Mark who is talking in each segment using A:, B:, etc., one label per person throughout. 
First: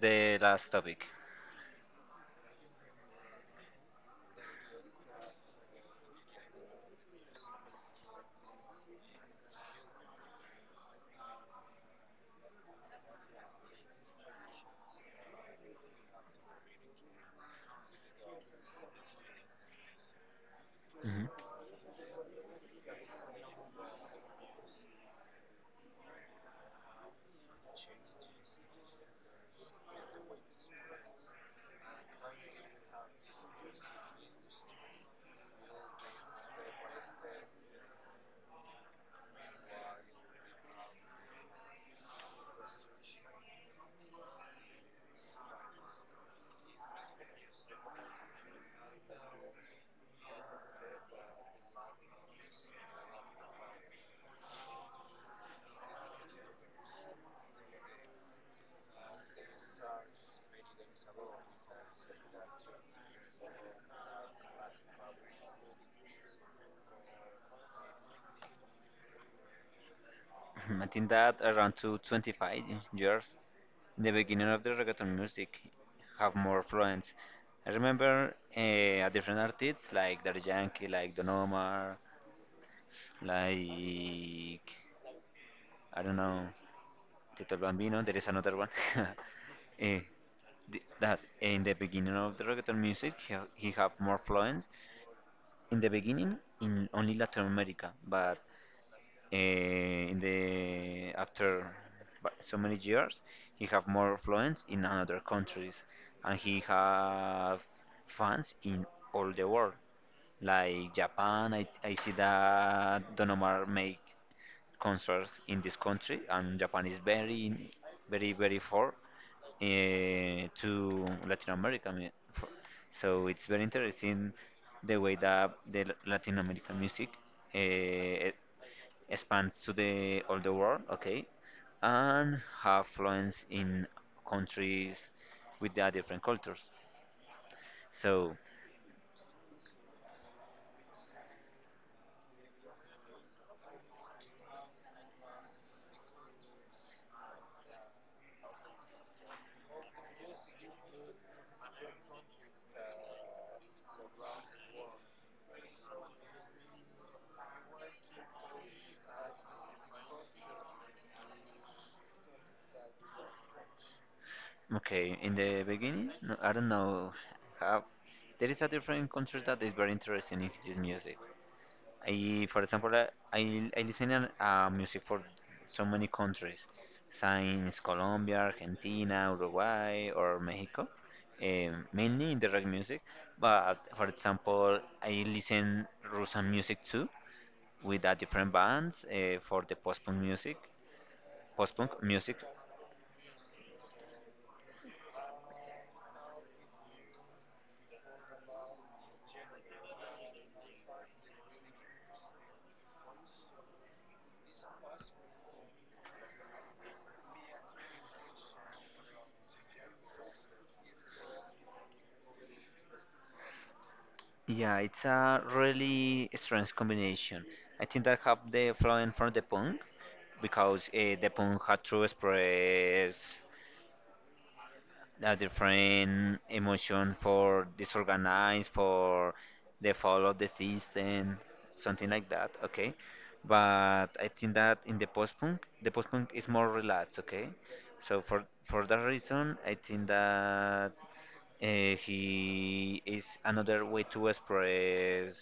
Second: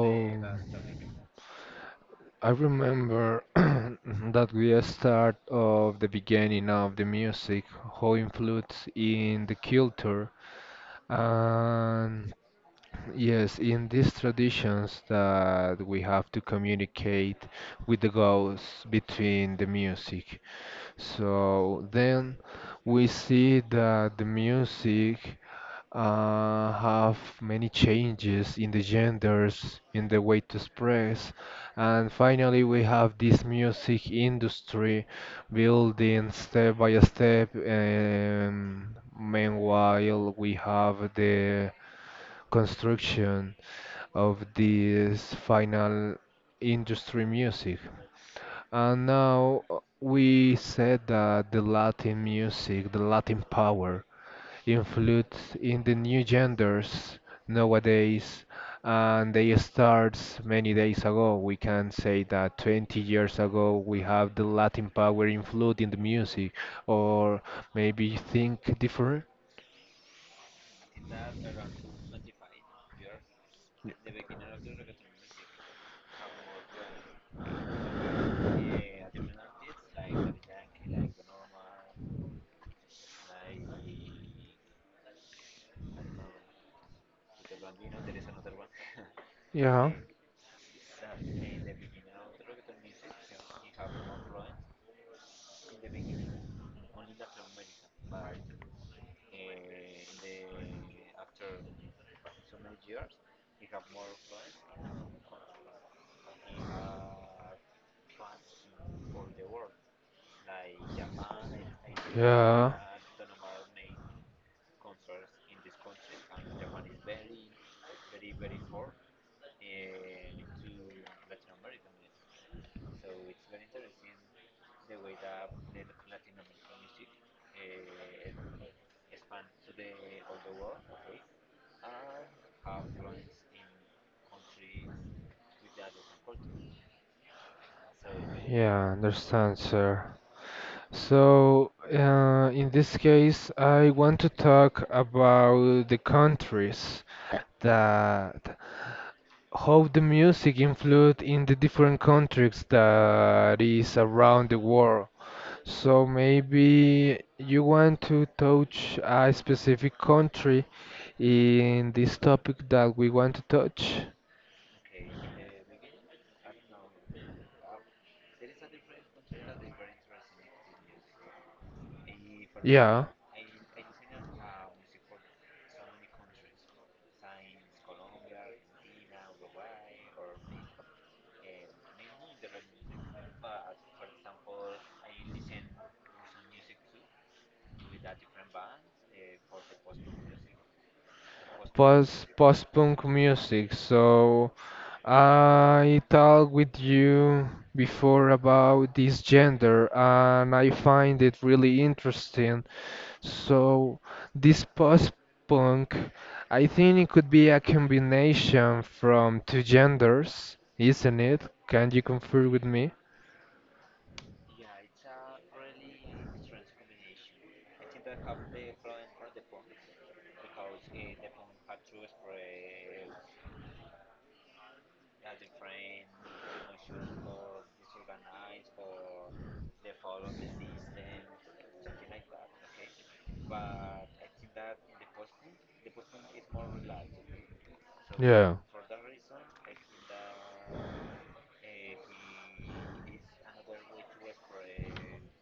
A: the last topic.
B: I remember that we start of the beginning of the music, how influence in the culture, and yes, in these traditions that we have to communicate with the goals between the music.
A: Mhm.
B: So then we see that the music have many changes in the genders, in the way to express. And finally, we have this music industry building step by step. And meanwhile, we have the construction of this final industry music. And now we said that the Latin music, the Latin power influence in the new genders nowadays, and they starts many days ago. We can say that 20 years ago we have the Latin power influence in the music, or maybe think different.
A: I think that around to 25 years, the beginning of the reggaeton music have more influence. I remember a different artists like Daddy Yankee, like Don Omar, like I don't know, Tito el Bambino. There is another one.
B: yeah
A: Eh, that in the beginning of the reggaeton music, he have more influence in the beginning in only Latin America, but in the after so many years he have more influence in another countries and he have fans in all the world, like Japan. I see
B: yeah
A: that Don Omar make concerts in this country, and Japan is very, very, very far, to Latin America, I mean, so it's very interesting the way that the Latin American music uh, expand to the all the world, okay, and have influence in countries with their different cultures. So,
B: Yeah, understand, sir. So, in this case, I want to talk about the countries that how the music influenced in the different countries that is around the world. So maybe you want to touch a specific country in this topic that we want to touch?
A: okay, in the beginning, no, I don't know, how, there is a different country that is very interesting in this music. For example, I,
B: Yeah.
A: I I listen to music for so many countries, since Colombia, Argentina, Uruguay, or Mexico, mainly in the rock music. But for example, I listen Russian music too, with different bands for the post-punk music, post-punk music.
B: Post punk music. So I talked with you before about this gender, and I find it really interesting. So this post punk, I think it could be a combination from two genders, isn't it? Can you confirm with me?
A: Yeah, it's a really strange combination. I think that have the influence from the punk, because the punk had to express the different emotions for disorganized, for the fall of the system, something like that, okay? But I think that in the post-punk is more relaxed, okay? So for
B: Yeah.
A: for that reason, I think that he is another way to express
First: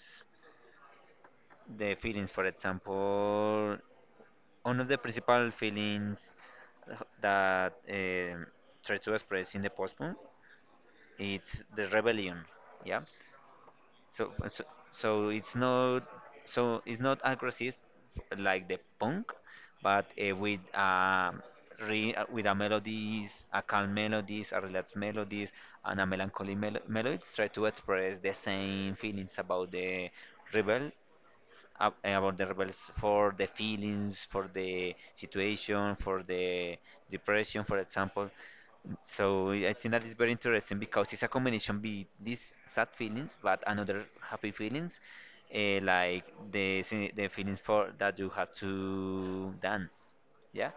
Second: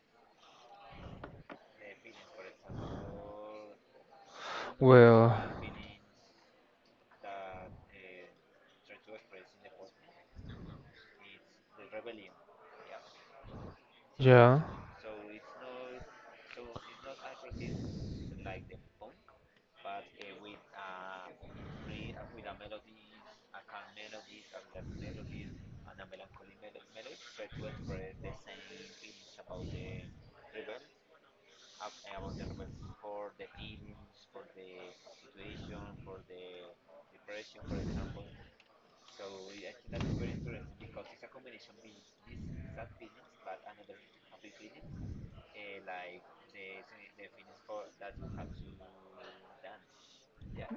A: the feelings. For example, one of the
B: Well,
A: principal feelings that try to express in the post, it's the rebellion, yeah. so
B: yeah.
A: so, so it's not, so it's not aggressive like the punk, but with a melodies, a calm melodies, a relaxed melodies, and a melancholy melodies, try to express the same feelings about rebel about the rebels, for the feelings, for the situation, for the depression, for example. So I think that is very interesting because it's a combination be these sad feelings, but another happy feelings, like the feelings for that you have to dance, yeah.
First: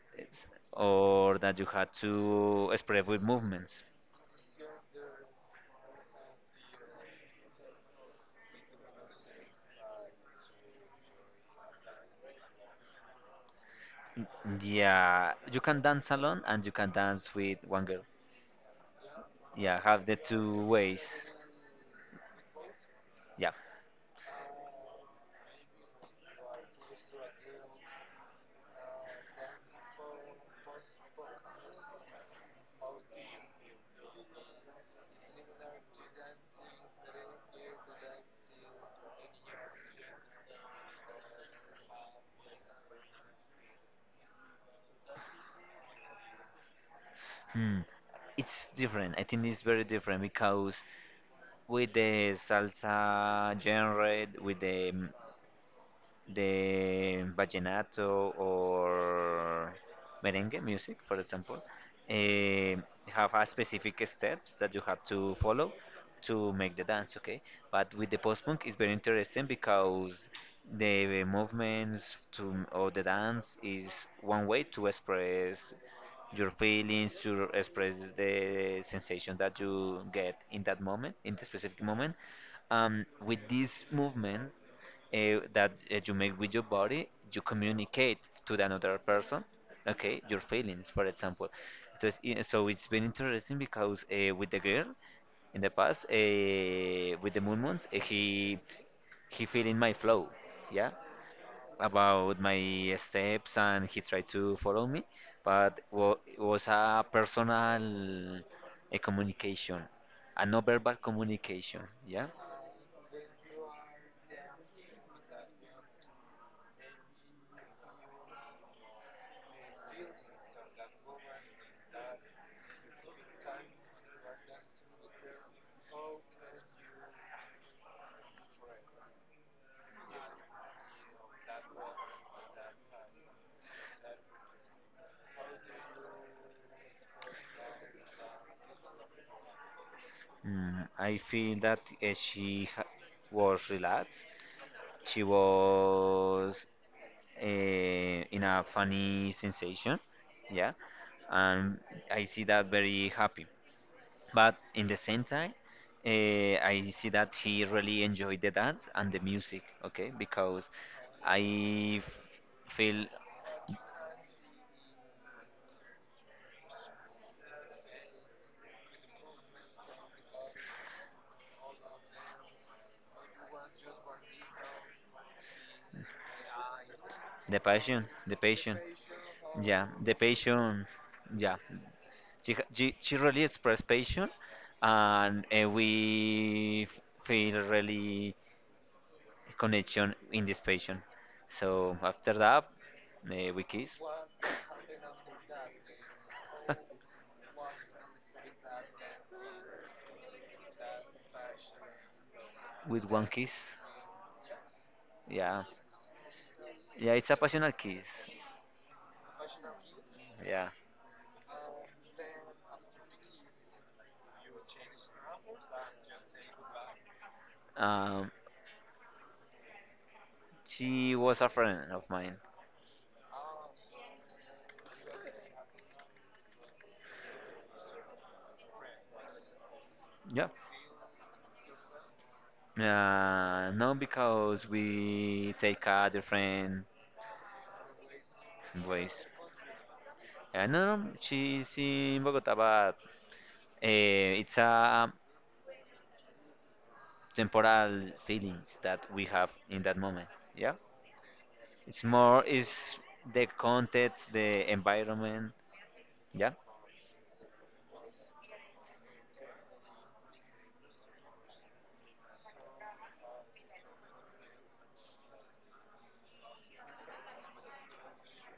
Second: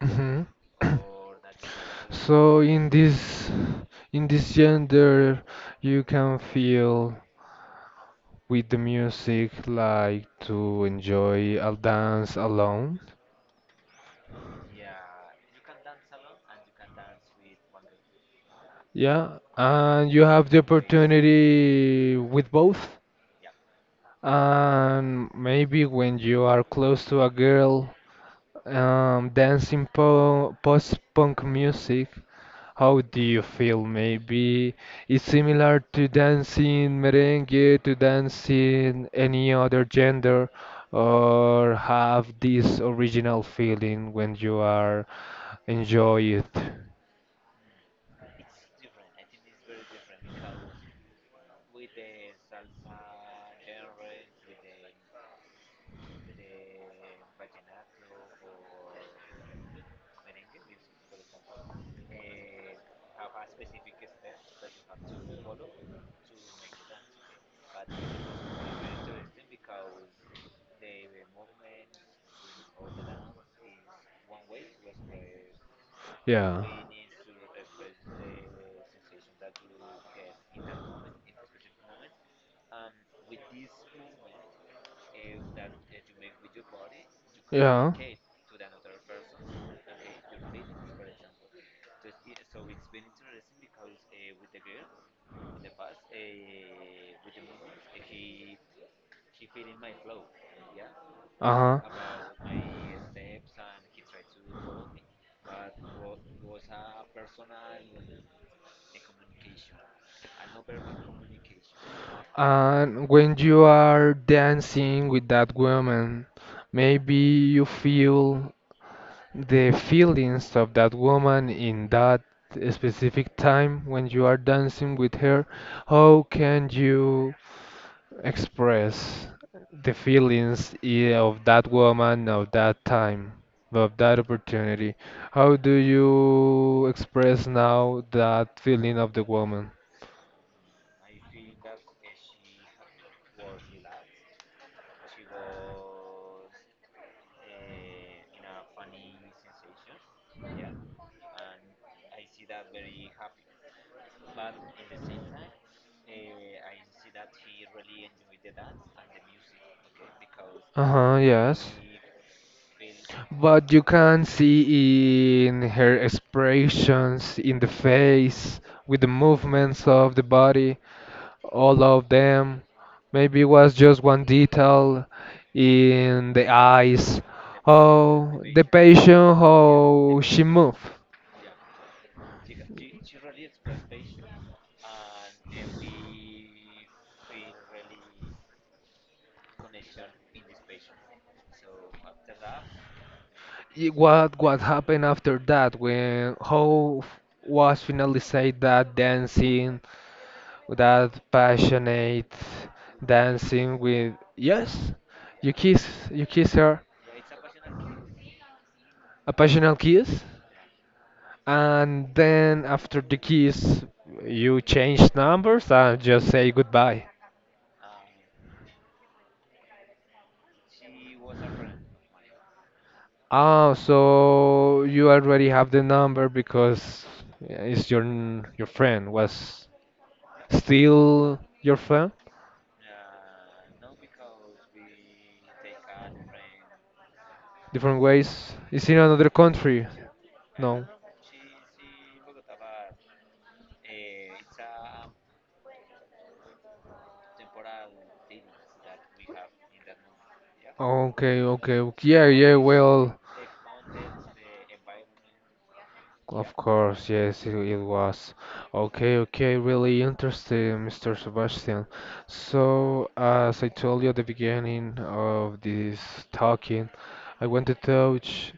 B: Hmm.
A: It's- or that you have
B: So
A: to
B: in
A: express with
B: this,
A: movements.
B: in this gender, you can feel with the music like to enjoy a dance alone.
A: Mm, yeah, you can dance alone and you can dance with one girl.
B: Yeah,
A: Yeah, have
B: and
A: the
B: you have the
A: two ways.
B: opportunity with both.
A: Yeah.
B: And maybe when you are close to a girl, dancing po post-punk music, how do you feel? Maybe it's similar to dancing merengue, to dancing any other gender, or have this original feeling when you are enjoy it.
A: Hmm. It's different. I think it's very different because with the salsa genre, with the the vallenato or merengue music, for example, eh, have a specific steps that you have to follow to make the dance, okay? But with the post punk, it's very interesting because the movements to or the dance is one way to express your
B: Yeah.
A: feelings, to express the sensation that you get in that moment, in the specific moment, with these movements that you make with your body, you
B: Yeah.
A: communicate to the another person, okay, your feelings, for example. Entonces, so it's been interesting because with the girl in the past, with the moons, he feeling my flow, yeah,
B: Uh-huh.
A: about my steps, and he tried to follow me, but it was a personal, a communication, a non-verbal communication, yeah.
B: And when you are dancing with that woman, maybe you feel the feelings of that woman in that specific time when you are dancing with her. How can you express the feelings of that woman of that time, of that opportunity? How do you express now that feeling of the woman?
A: Mm, I feel that was relaxed. She was in a funny sensation, yeah, and I see that very happy. But in the same time, I see that he really enjoyed the dance and the music, okay, because
B: Uh-huh, yes.
A: I f- feel
B: But you can see in her expressions, in the face, with the movements of the body, all of them. Maybe it was just one detail in the eyes.
A: the
B: Oh, the
A: passion,
B: patient,
A: yeah, the
B: how she moved.
A: passion, yeah. She really expressed passion, and feel really connection in this passion. So after that, we kiss.
B: What happened after that, when how was finally said that dancing, that passionate
A: With one kiss.
B: dancing with, yes, you
A: Yeah.
B: kiss, you kiss her,
A: Yeah, it's a passionate kiss.
B: a passionate kiss,
A: Yeah.
B: and then after the kiss you change numbers and just say goodbye?
A: Um, she was a friend of mine.
B: Ah, so you already have the number because it's your your friend was
A: Yeah.
B: still your friend?
A: No, because we take a different
B: Different ways, it's in
A: voice.
B: another country? No.
A: No, no, she's in Bogota, but uh, it's a temporal feelings that we have in that moment. Yeah,
B: Okay, okay,
A: it's
B: yeah,
A: more
B: yeah,
A: is
B: well,
A: the context, the environment. Yeah,
B: of course, yes, it was. Okay, okay, really interesting, Mr. Sebastian. So, as I told you at the beginning of this talking, I want to touch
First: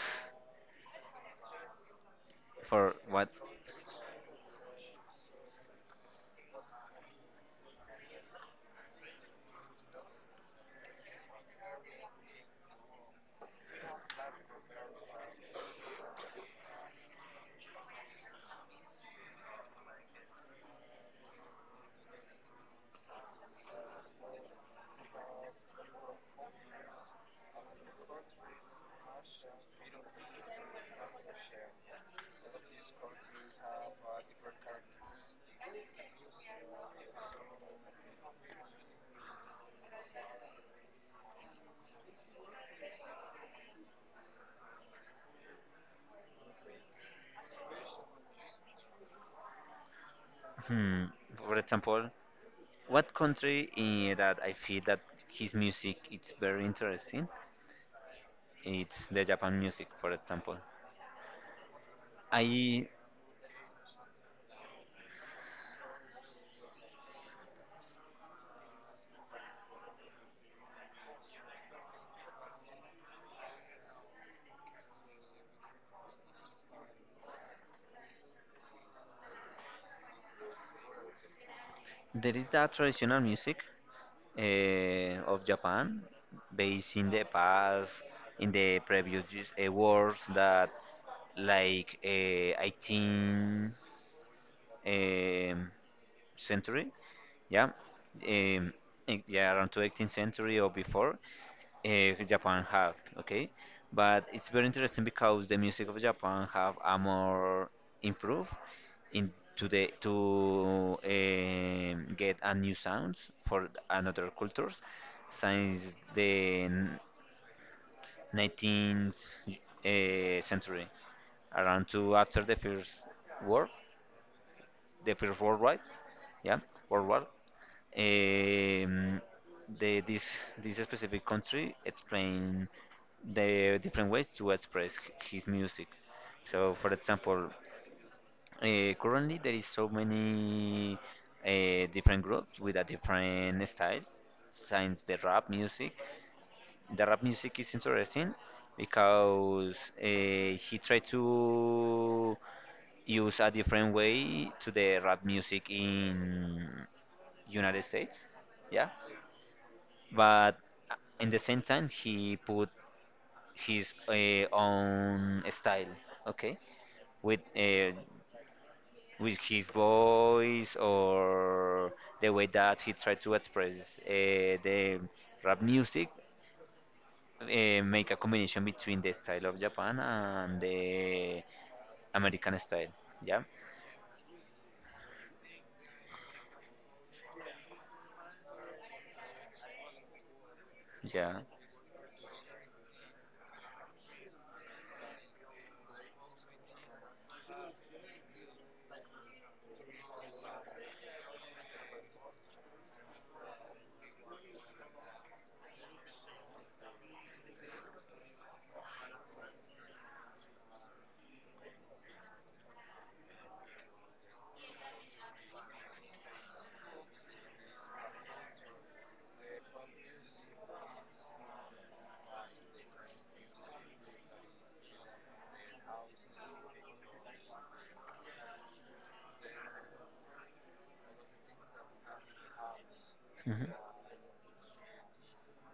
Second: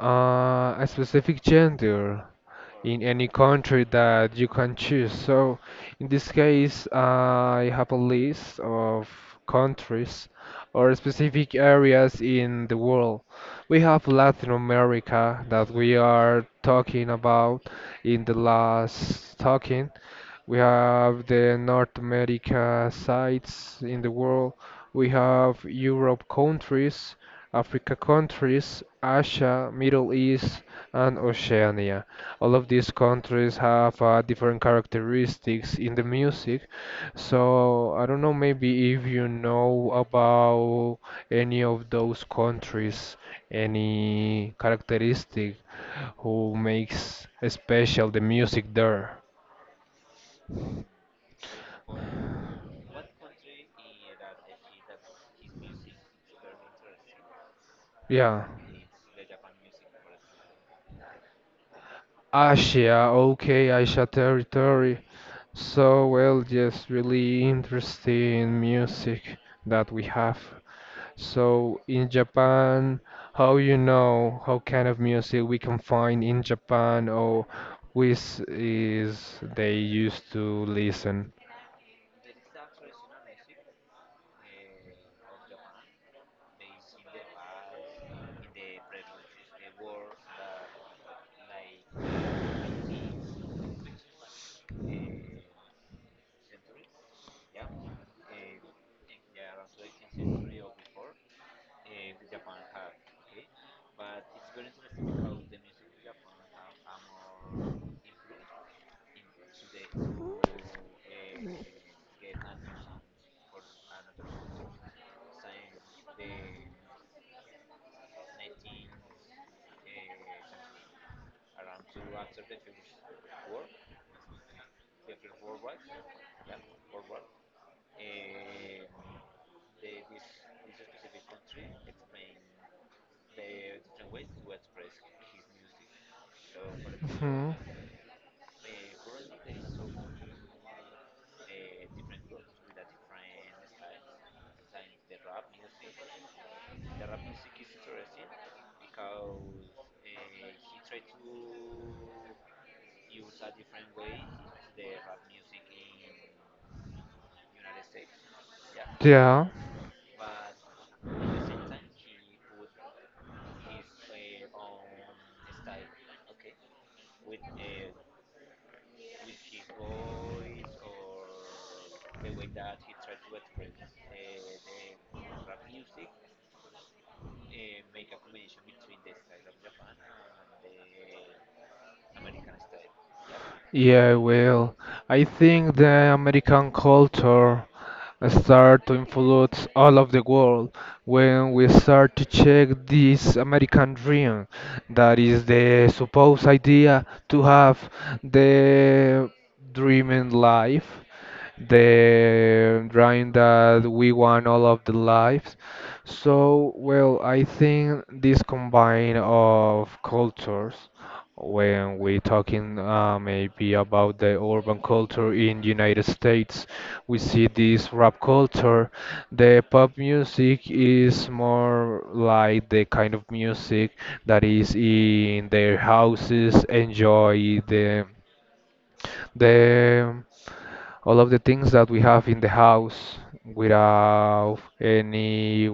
B: a specific gender
A: for
B: in any
A: what?
B: country that you can choose. So in this case, I have a list of countries or specific areas in the world. We have Latin America that we are talking about in the last talking. We have the North America sites in the world. We have Europe countries, Africa countries, Asia, Middle East, and Oceania. All of these countries have different characteristics in the music. So I don't know, maybe if you know about any of those countries, any characteristic who makes special the music there.
A: Hmm, for example, what country in that I feel that his music it's very interesting.
B: Yeah.
A: It's the Japan music, for example. I
B: Asia, okay, Asia territory. So well, just really interesting music that we have. So in Japan, how you know how kind of music we can find in Japan, or which is they used to listen?
A: There is that traditional music of Japan, based in the past, in the previous wars that like 18th, um, century, yeah, um, yeah, around to 18th century or before, Japan have, okay? But it's very interesting because the music of Japan have a more improved in to the to, get a new sounds for another cultures since the 19th century, around to after war the first world war, yeah, world war. Um, the, this this specific country explain the different ways to express his music. So, for example,
B: Mhm.
A: currently there is so many different groups with a different styles, since the rap music. The rap music is interesting because he tried to use a different way to the rap music in United States. Yeah,
B: Yeah.
A: but uh, in the same time he put his own style. Okay, with uh, with his voice, or the way that he tried to express the rap music make a combination between the style of Japan and the American style. Yeah,
B: Yeah, well, I think the American culture start to influence all of the world
A: yeah.
B: when we start to check this American dream that is the supposed idea to have the dreaming life, the drawing that we want all of the lives. So, well, I think this combine of cultures, when we talking maybe about the urban culture in United States, we see this rap culture. The pop music is more like the kind of music that is in their houses, enjoy the all of the things that we have in the house
A: Mhm.
B: without any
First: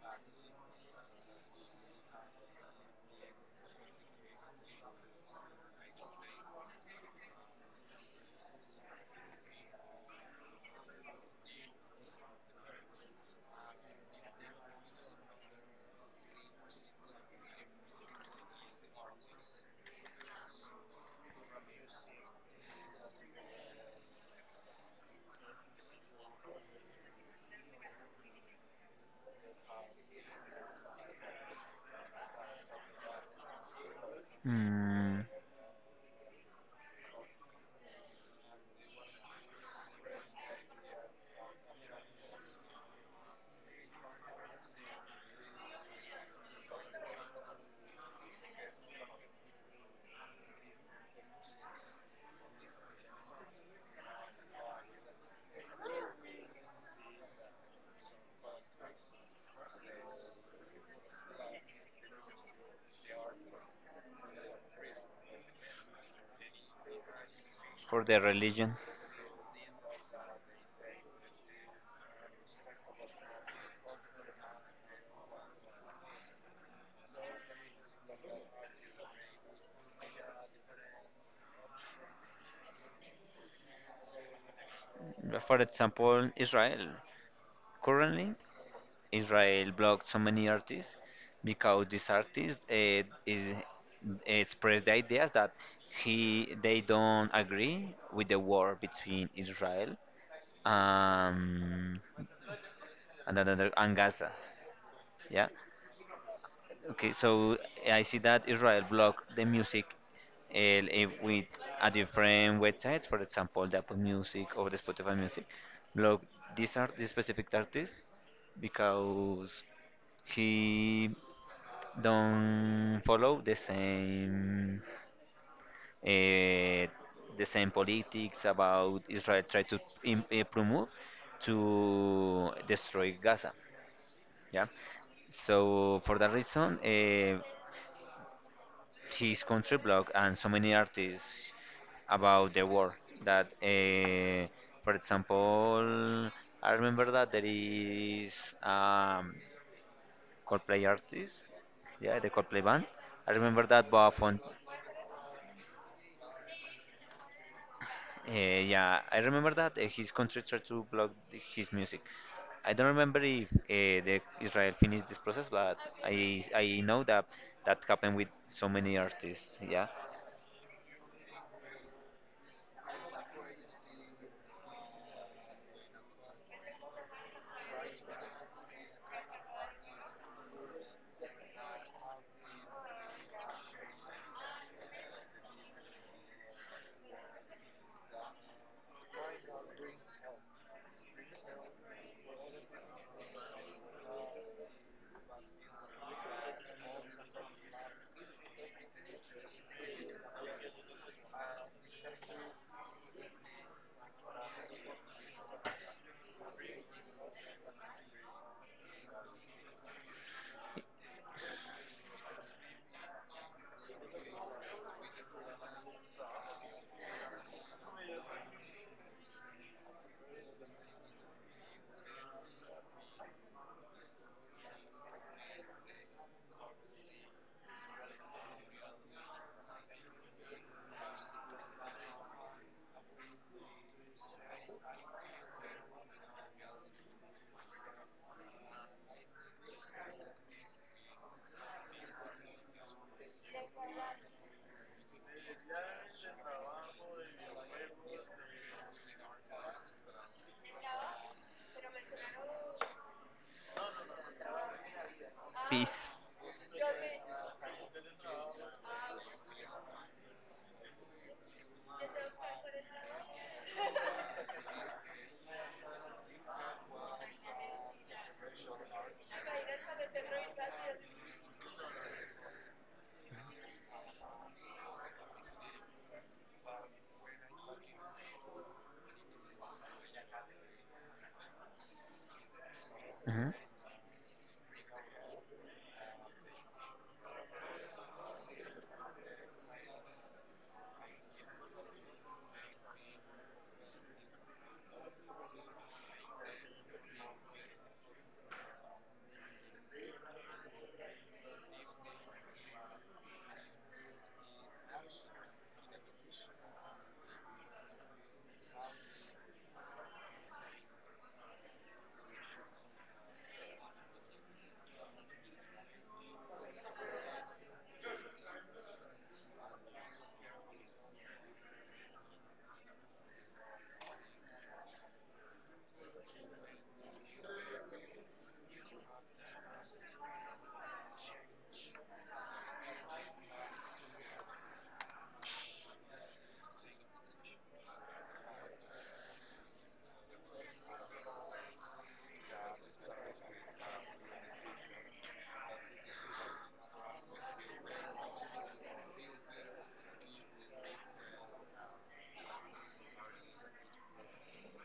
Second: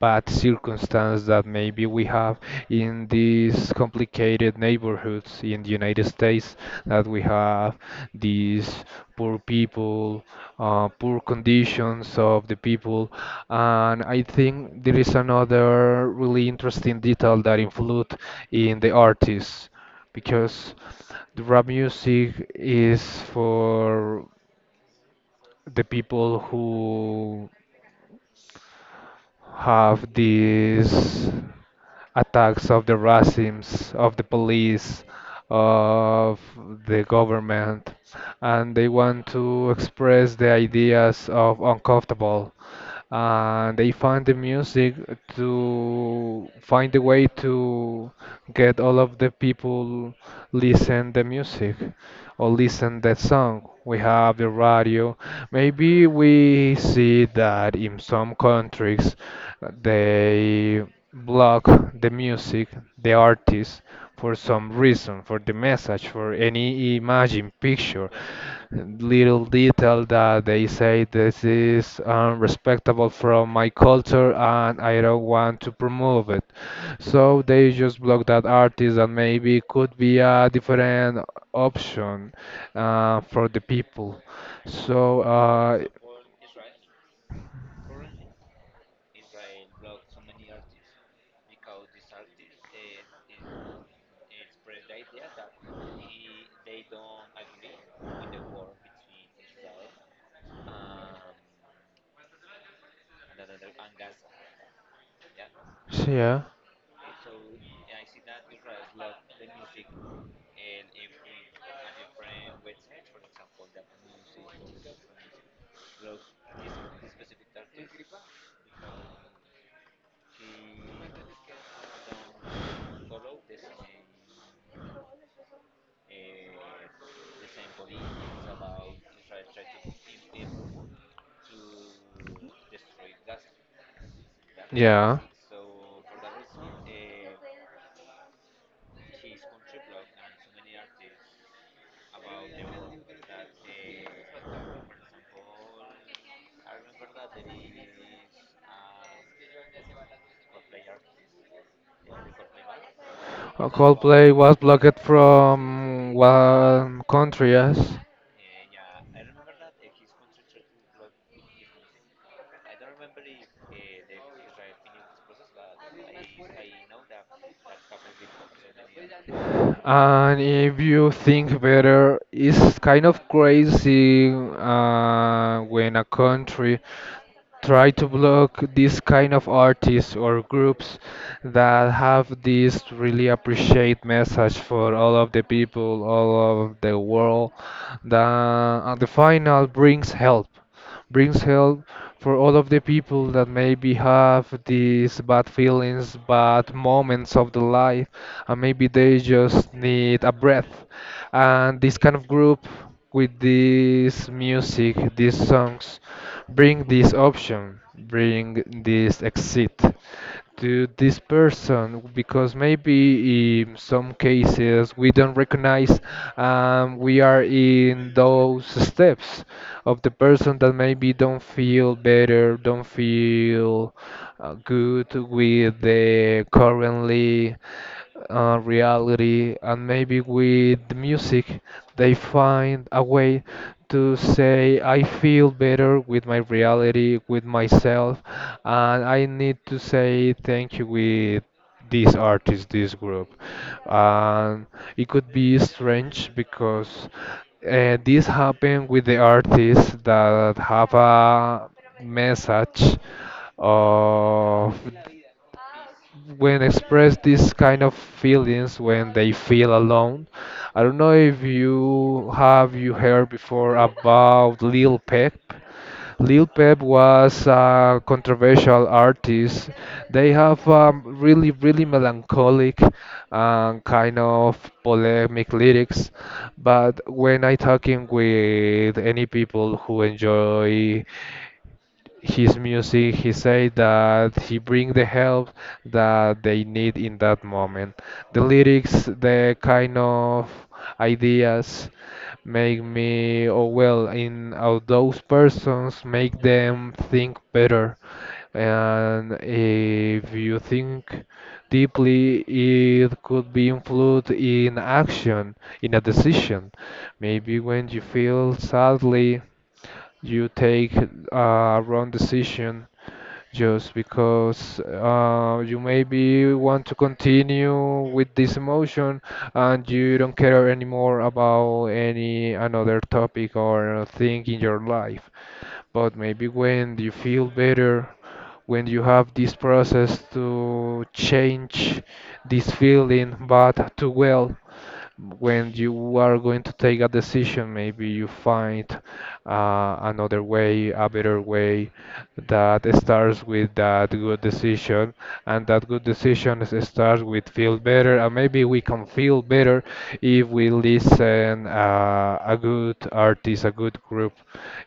B: bad circumstance that maybe we have in these complicated neighborhoods in the United States, that we have these poor people, poor conditions of the people. And I think there is another really interesting detail that influence in the artists, because the rap music is for the people who have these attacks of the racisms, of the police,
A: Mm,
B: of the government, and they want to express the ideas of uncomfortable. And they find the music to find a way to get all of the people listen the music or listen that song. We have the radio. Maybe we see that in some countries they block the music, the artist for some reason, for the message, for any imagine
A: for
B: picture
A: the religion,
B: little detail that they say this is unrespectable from my culture and I don't want to promote it. So they just block that artist and maybe could be a different option for the people. So
A: for example, Israel. Currently, Israel blocked so many artists because these artists is express the ideas that he they don't agree with the war between Israel, um, and another and Gaza. Yeah.
B: yeah,
A: Okay, so I see that Israel block the music, with a different websites, for example, the Apple Music or the Spotify Music. Block these specific artists because he don't follow uh, the same politics about Israel, try to promote to destroy Gaza. Yeah.
B: yeah.
A: So for that reason, his country blog and so many artists about the war, that for example, I remember that there is, um Coldplay artist, yeah, the Coldplay band. I remember that, but
B: Coldplay
A: from
B: was blocked from one country, yes.
A: yeah, I remember that his country tried to block his music. I don't remember if the Israel finished this process, but I know that that happened with so many artists. Yeah.
B: And if you think better, it's kind of crazy when a country try to block these kind of artists or groups that have this really appreciate message for all of the people, all of the world, that at the final brings help, brings help for all of the people that maybe have these bad feelings, bad moments of the life, and maybe they just need a breath. And this kind of group with this music, these songs, bring this option, bring this exit to this person, because maybe in some cases we don't recognize we are in those steps of the person that maybe don't feel better, don't feel good with the currently reality, and maybe with the music they find a way to say I feel better with my reality, with myself, and I need to say thank you with this artist, this group. And it could be strange because this happened with the artists that have a message of when express these kind of feelings when they feel alone. I don't know if you have you heard before about Lil Peep. Lil Peep was a controversial artist. They have really really melancholic and kind of polemic lyrics. But when I talking with any people who enjoy his music, he
A: Hmm.
B: say that he bring the help that they need in that moment, the lyrics, the kind of ideas make me oh well in of those persons, make them think better. And if you think deeply, it could be influenced in action, in a decision. Maybe when you feel sadly, you take a wrong decision just because you maybe want to continue with this emotion and you don't care anymore about any another topic or thing in your life. But maybe when you feel better, when you have this process to change this feeling bad to well, when you are going to take a decision, maybe you find another way, a better way that starts with that good decision, and that good decision is- starts with feel better, and maybe we can feel better if we listen a good artist, a good group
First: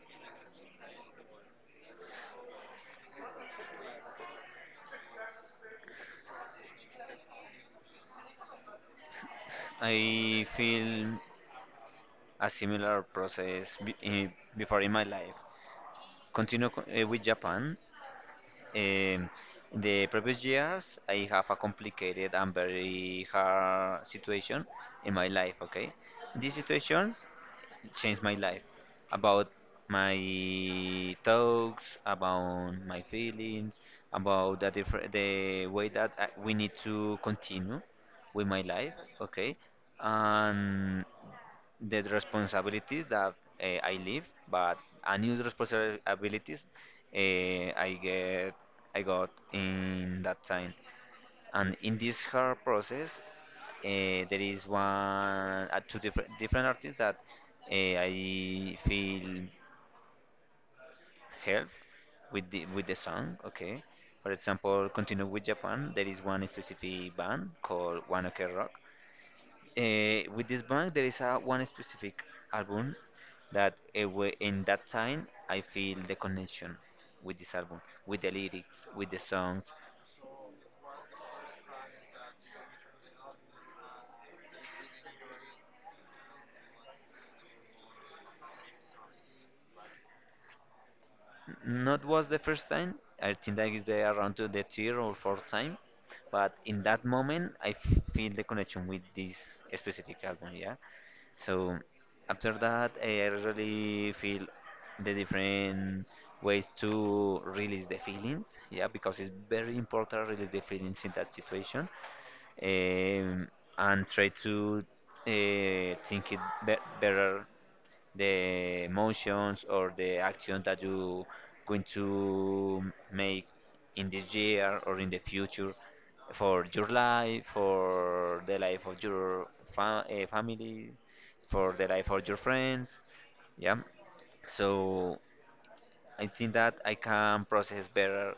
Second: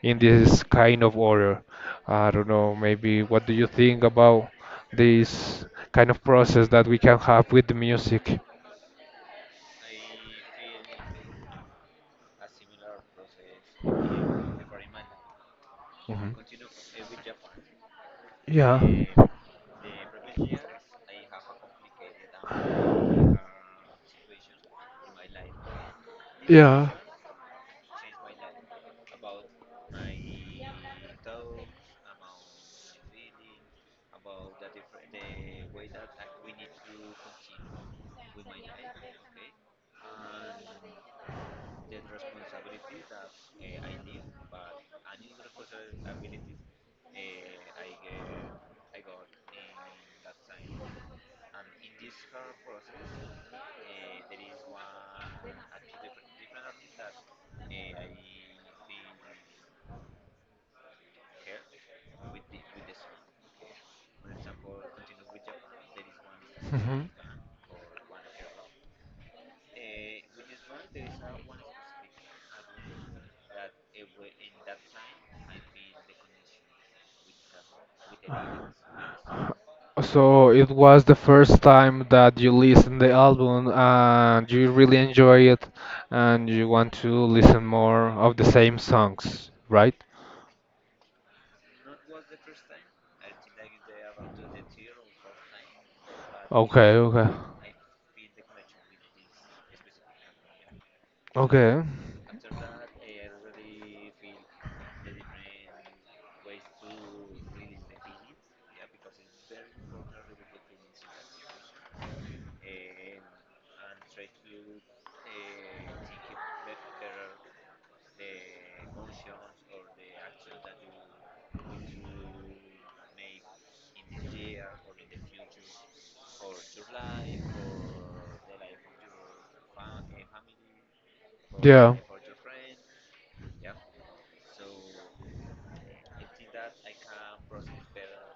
B: in this kind of order. I don't know, maybe what do you think about this kind of process that we can have with the music?
A: I feel a similar process before in my life. Continue with Japan.
B: Yeah.
A: Um, the previous years, I have a complicated and very hard situation in my life. Okay, these
B: Yeah.
A: situations changed my life about my thoughts, about my feelings, about the way that we need to continue with my life. Okay, and the responsibilities that I live, but a new responsibilities uh, I get I got in that time. And in this hard process, there is one two different artists that I feel help with the song. Okay, for example, continue with Japan. There is one specific band called One Ok Rock. With this band, there is a one specific album that in that time I feel the connection with this album, with the lyrics, with the songs.
B: So it was the first time that you listened the album and you really enjoy it, and you want to listen more of the same songs, right?
A: Not was the first time. I think that is the around to the third or fourth time. But in
B: Okay,
A: that
B: okay.
A: moment, I feel the connection with this specific album. Yeah. So
B: Okay.
A: after that, I really feel the different ways to release the feelings. Yeah, because it's very important to release the feelings in that situation, um, and try to think it be better the motions or the action that you going to make in this year or in the future, for your life, for the life of your family, for the
B: Yeah.
A: life of your friends. Yeah. So I think that I can process better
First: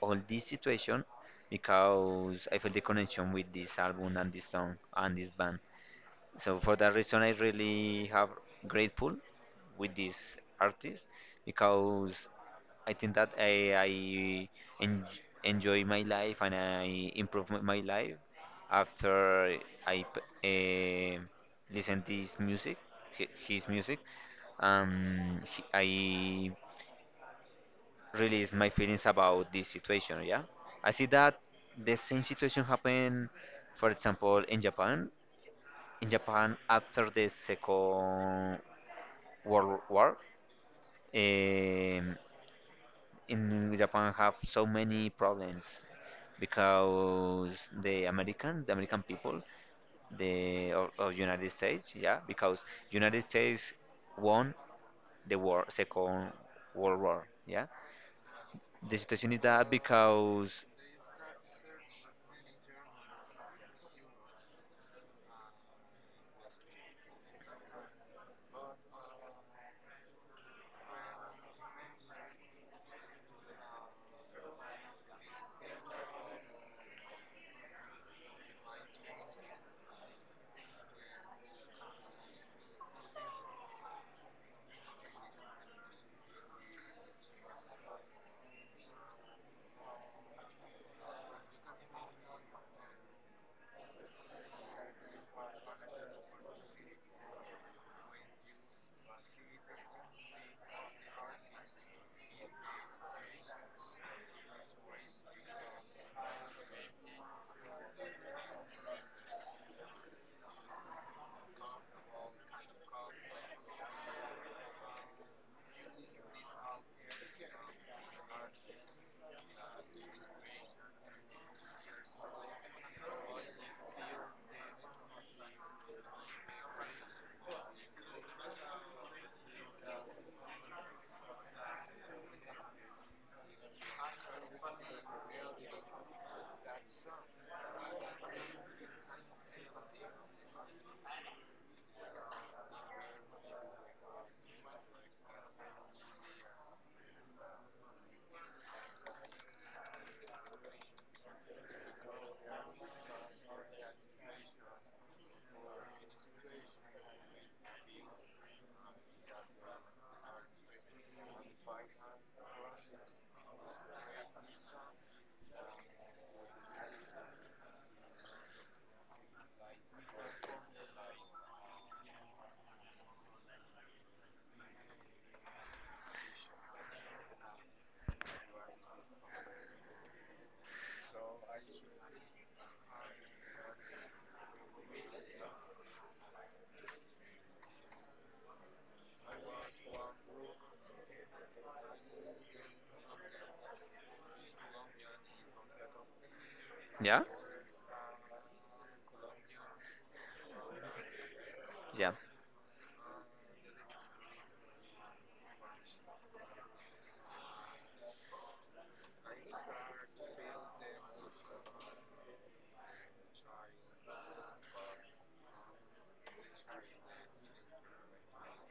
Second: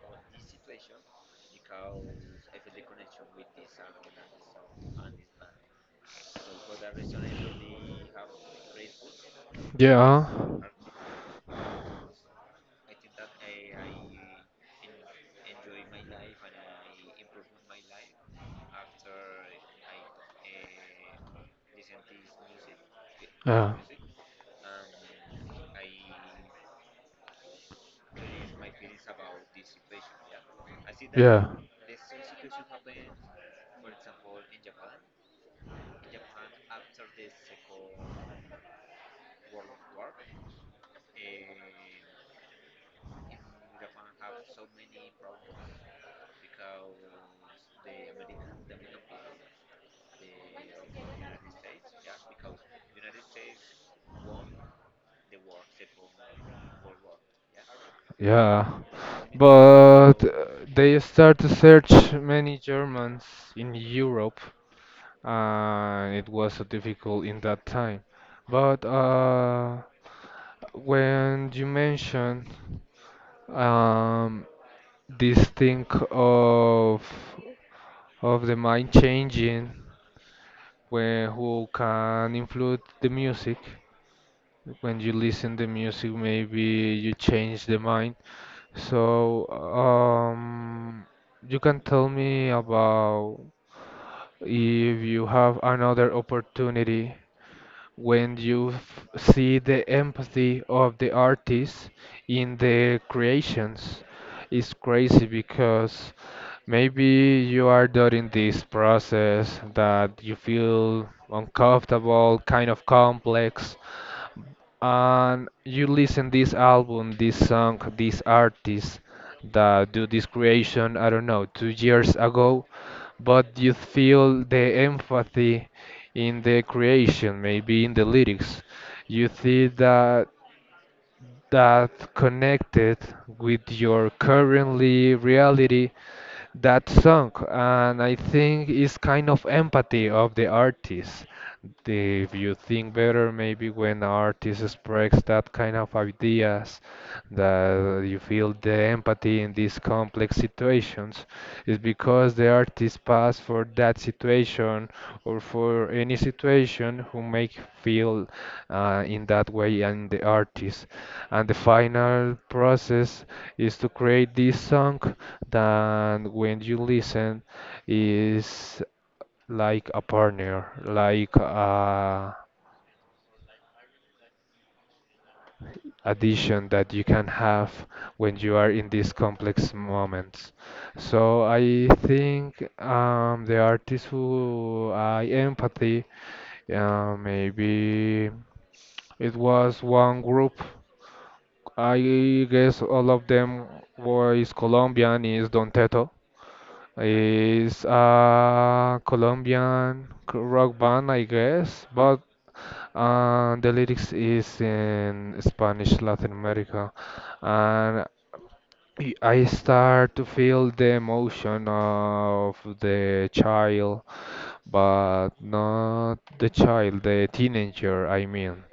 A: all this situation because I feel the connection with this album and this song and this band. So for that reason, I really have grateful with
B: Yeah.
A: this artist, because I think that en- enjoy my life and I improve my life after I p- eh, listen this music, his
B: Uh-huh.
A: music. I release my feelings about this situation. Yeah, I see
B: Yeah.
A: that
B: Yeah.
A: the same situation happened, for example, in Japan after the Second World War, um, in Japan have so many problems because the American people, of United States, yeah, because United States won the war, Second World War, yeah.
B: Yeah.
A: The situation is that
B: But
A: because,
B: they start to search many Germans in Europe, and it was so difficult in that time. But when you mention um, this thing of of the mind changing, where who can influence the music, when you listen the music maybe you change the mind, so you can tell me about if you have another opportunity when you see the empathy of the artist in the creations. It's crazy because maybe you are during this process that you feel uncomfortable, kind of complex, and you listen this album, this song, this artist that do this creation, I don't know, 2 years ago, but you feel the empathy in the creation, maybe in the lyrics. You see that that connected with your currently reality that song, and I think it's kind of empathy of the artist. If you think better, maybe when artist express that kind of ideas, that you feel the empathy in these complex situations, is because the artist passed for that situation or for any situation who make feel in that way and the artist. And the final process is to create this song than when you listen is like a partner, like a addition that you can have when you are in these complex moments. So I think the artists who I empathy, maybe it was one group. I guess all of them was Colombian, is Don Teto.
A: yeah,
B: It's a Colombian rock band, I guess,
A: yeah,
B: but the lyrics is in Spanish, Latin America, and I start to feel the emotion of the child, but not the child, the teenager, I mean.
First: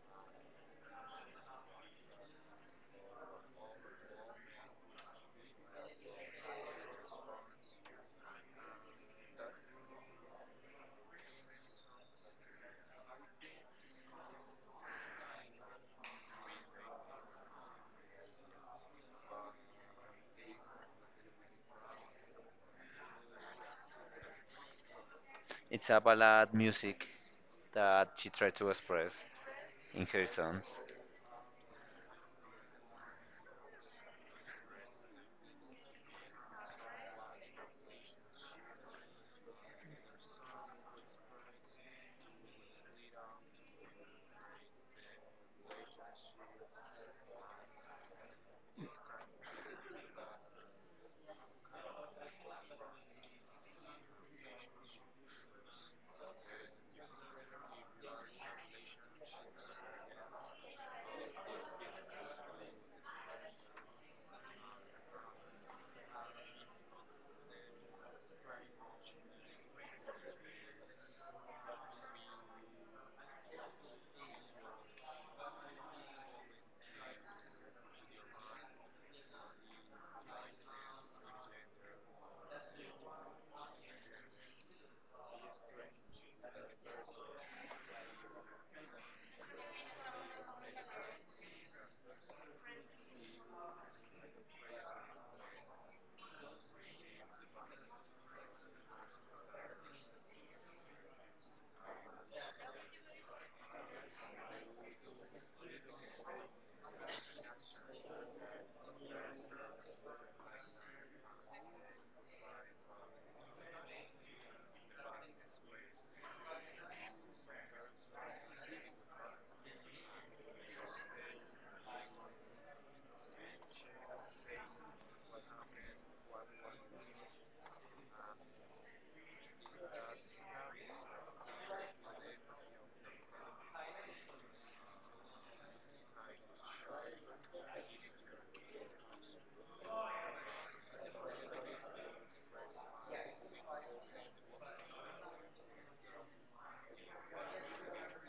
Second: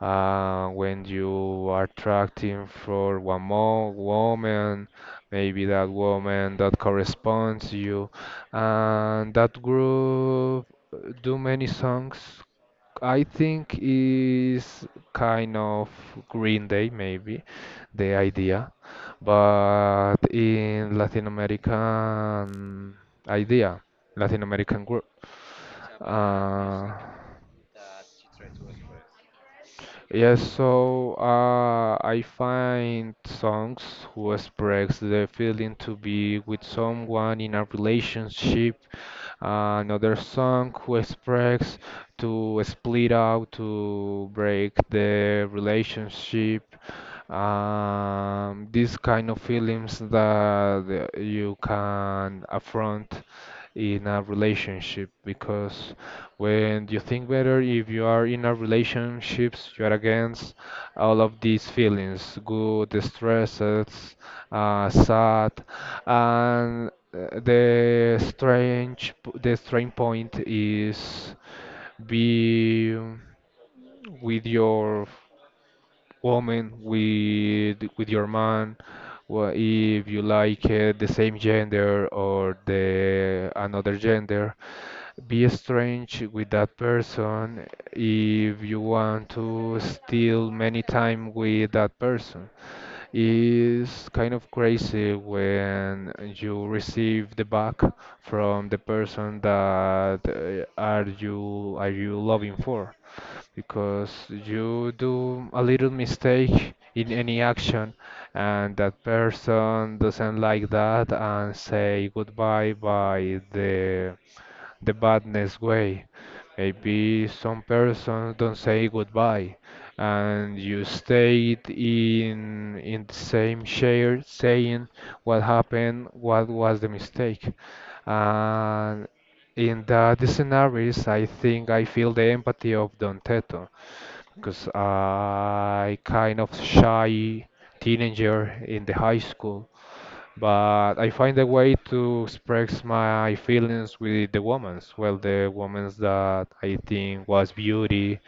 B: When you are attracting for one more woman, maybe that woman that corresponds to you, and that group do many songs. I think is kind of Green Day, maybe the idea, but in Latin American idea, Latin American group.
A: it's a ballad
B: Uh,
A: music that she tried to express in her
B: Yes,
A: songs.
B: so I find songs who express the feeling to be with someone in a relationship, another song who express to split out, to break the relationship, these kind of feelings that you can affront in a relationship because when you think better, if you are in a relationships, you are against all of these feelings, good, stresses, sad, and the strange, the strange point is be with your woman, with your man, if you like the same gender or the another gender, be strange with that person if you want to steal many time with that person. It's kind of crazy when you receive the back from the person that are you loving for because you do a little mistake in any action and that person doesn't like that and say goodbye by the badness way. Maybe some persons don't say goodbye, and you stayed in the same chair saying what happened, what was the mistake. And in that scenarios, I think I feel the empathy of Don Teto, because I kind of shy teenager in the high school but I find a way to express my feelings with the women's. Well, the women's that I think was beauty.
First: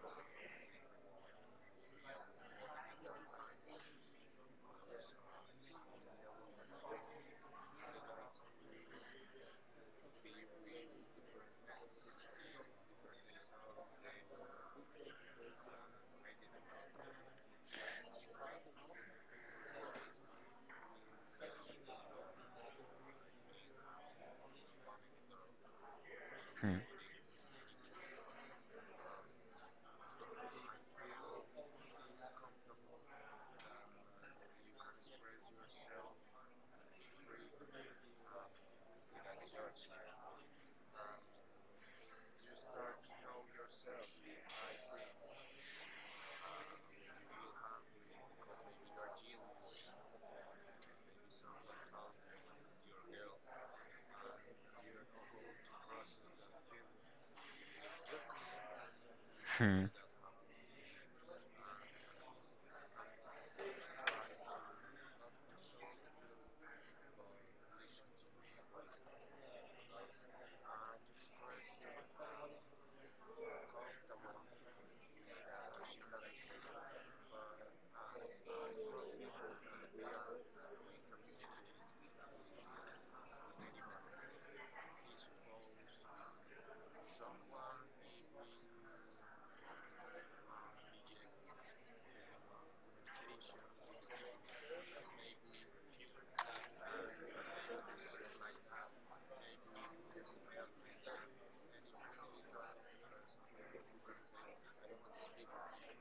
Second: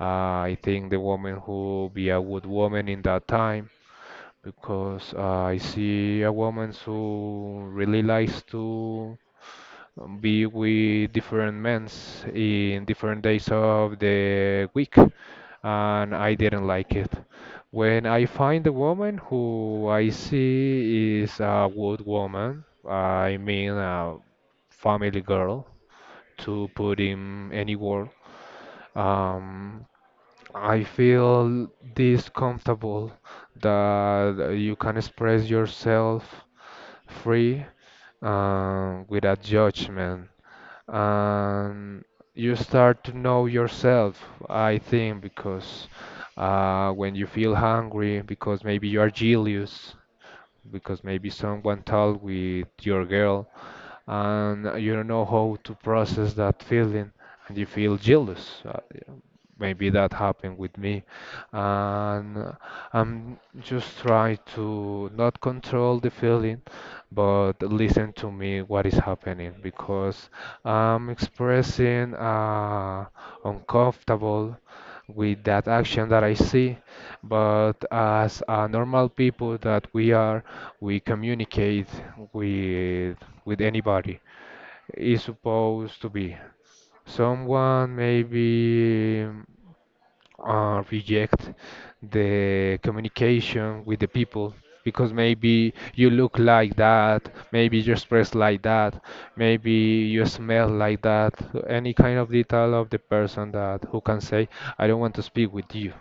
B: I think the woman who be a good woman in that time because I see a woman who really likes to be with different men in different days of the week, and I didn't like it. When I find a woman who I see is a good woman, I mean a family girl, to
A: Hmm.
B: put in any word, um, I feel this comfortable that you can express yourself free without judgment and you start to know yourself, I think, because when you feel hungry, because maybe you are jealous, because maybe someone talked with your girl, and you don't know how to process that feeling, and you feel jealous.
A: Hmm.
B: Maybe that happened with me. And I'm just trying to not control the feeling, but listen to me what is happening because I'm expressing uncomfortable with that action that I see. But as a normal people that we are, we communicate with anybody. Is supposed to be someone maybe reject the communication with the people because maybe you look like that, maybe you express like that, maybe you smell like that, any kind of detail of the person that who can say, I don't want to speak with you.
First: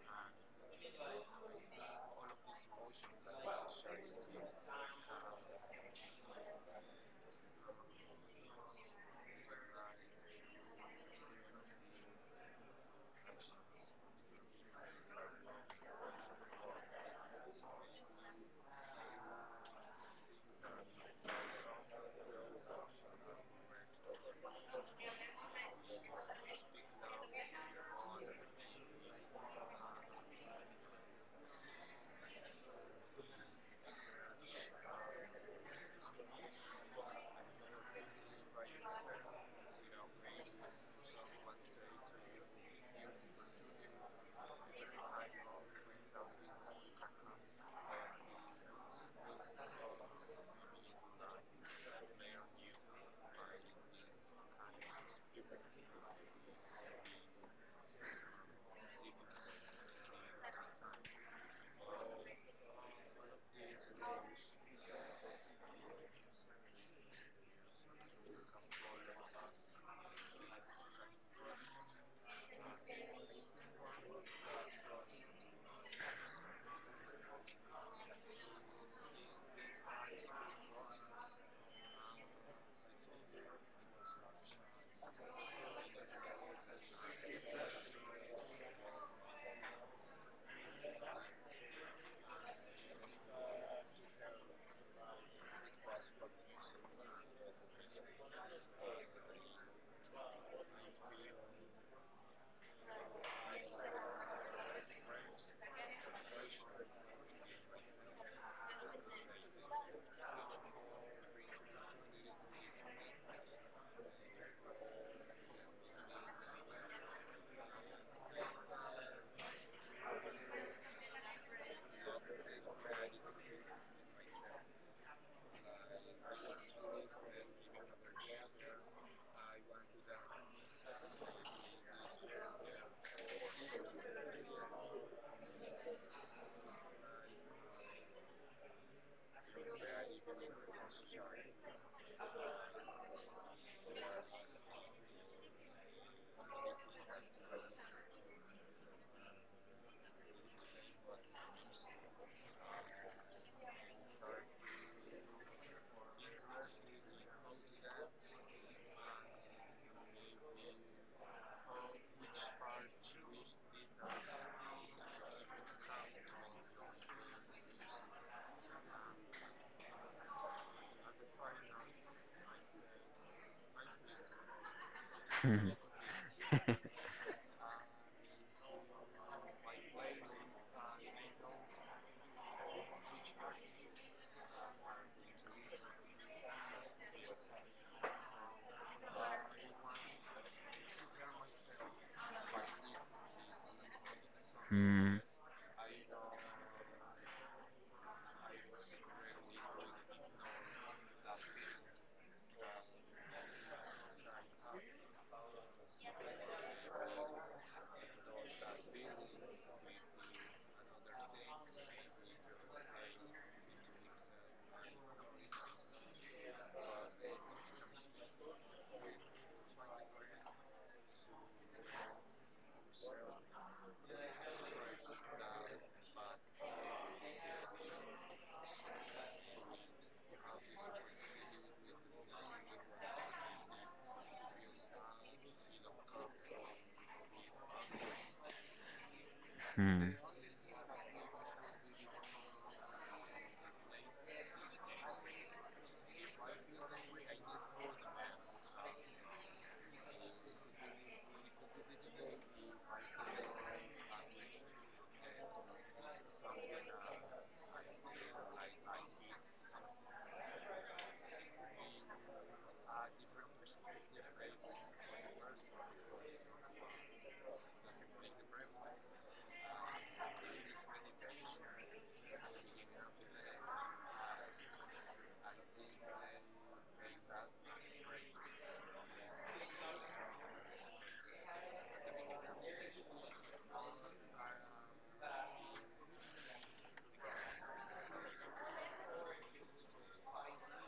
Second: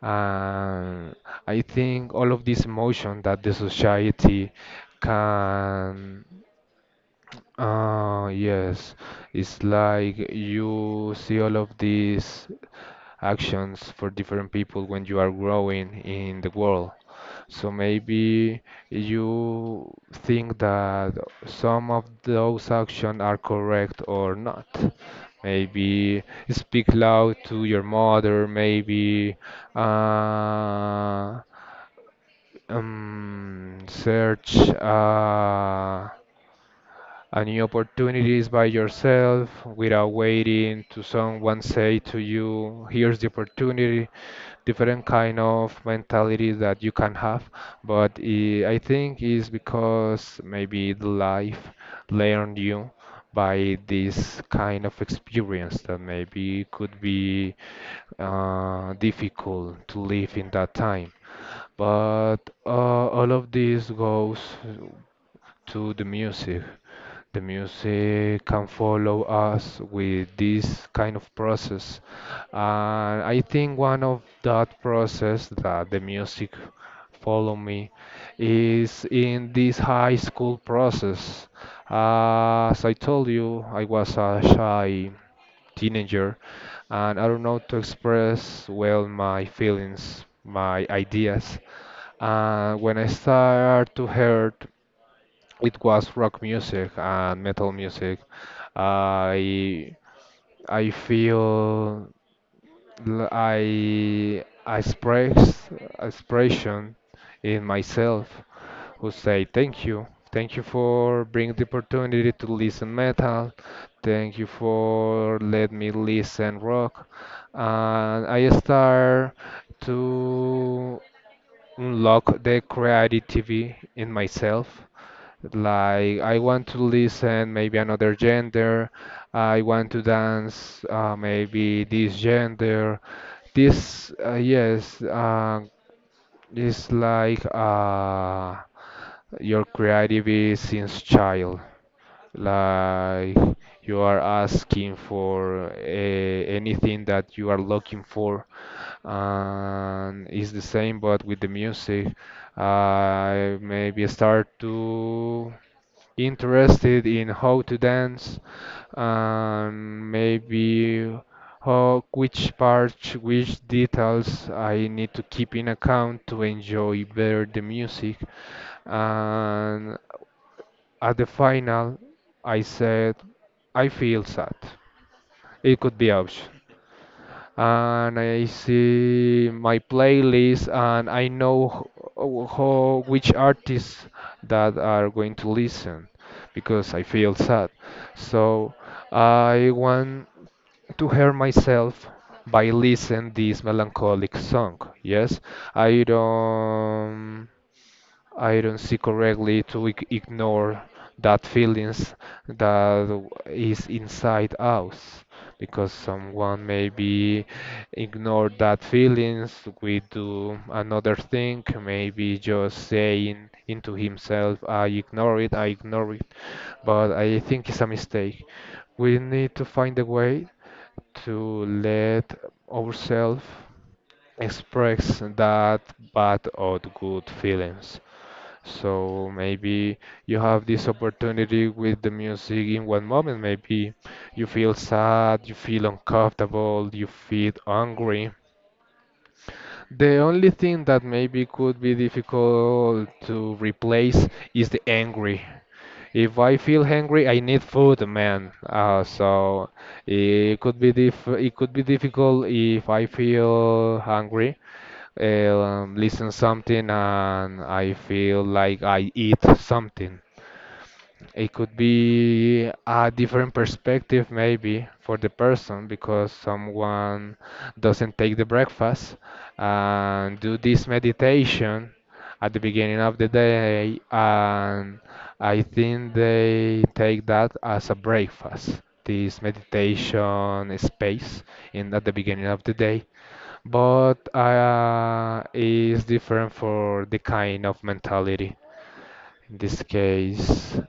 B: And I think all of this emotion that the society can yes, it's like you see all of these actions for different people when you are growing in the world. So maybe you think that some of those actions are correct or not. Maybe speak loud to your mother, maybe uh, search. And new opportunities by yourself without waiting to someone say to you here's the opportunity different kind of mentality that you can have but I think is because maybe the life learned you by this kind of experience that maybe could be difficult to live in that time but all of this goes to the music can follow us with this kind of process. And I think one of that process that the music follow me is in this high school process. As I told you, I was a shy teenager and I don't know to express well my feelings, my ideas. And when I start to hear it was rock music and metal music. I I feel I express expression in myself who say thank you. Thank you for bringing the opportunity to listen metal. Thank you for let me listen rock. And I start to unlock the creativity in myself like I want to listen maybe another gender. I want to dance maybe this gender. This yes is like your creative is since child. Like you are asking for anything that you are looking for and it's the same but with the music I maybe start to interested in how to dance and maybe how which parts, which details I need to keep in account to enjoy better the music. And at the final, I said I feel sad. It could be option and I see my playlist and I know which artists that are going to listen because I feel sad. So I want to hear myself by listening this melancholic song.
A: Hmm.
B: Yes, I don't. I don't see correctly to ignore that feelings that is inside us because someone maybe ignore that feelings we do another thing maybe just saying into himself I ignore it but I think it's a mistake we need to find a way to let ourselves express that bad or good feelings so maybe you have this opportunity with the music in one moment. Maybe you feel sad, you feel uncomfortable, you feel angry.
A: Hmm.
B: The only thing that maybe could be difficult to replace is the angry. If I feel hungry, I need food, man. So it could be difficult if I feel hungry, listen something and I feel like I eat something. It could be a different perspective, maybe, for the person because someone doesn't take the breakfast and do this meditation at the beginning of the day, and I think they take that as a breakfast, this meditation space in at the beginning of the day. But is different for the kind of mentality. In this case,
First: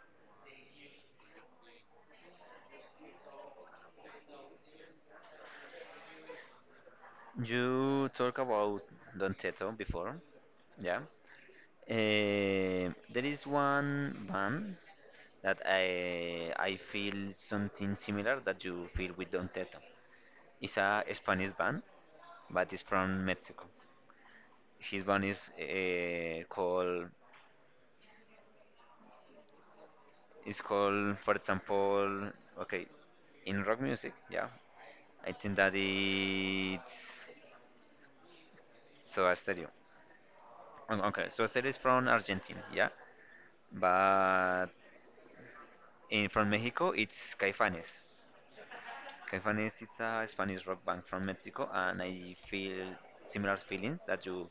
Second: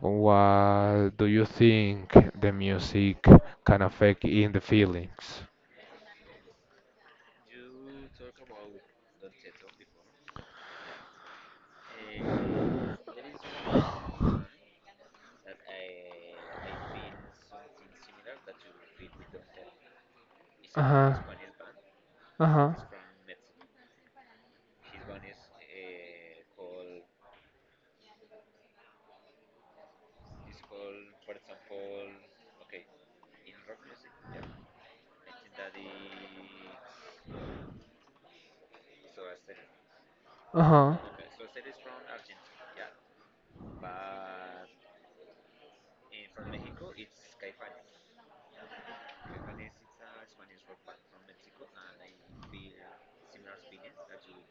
B: what do you think the music can affect in the feelings?
A: You talk about Don Teto before, yeah. There is one band that I feel something similar that you feel with Don Teto. It's a
B: Uh-huh.
A: Spanish band, but
B: Uh-huh.
A: it's from Mexico. His band is called it's called, for example, okay, in rock music, yeah. I think that it's Soda Stereo.
B: Uh-huh.
A: Okay, so Cel is from Argentina, yeah, but in, from Mexico it's Caifanes. Caifanes it's a Spanish rock band from Mexico, and I feel similar feelings that you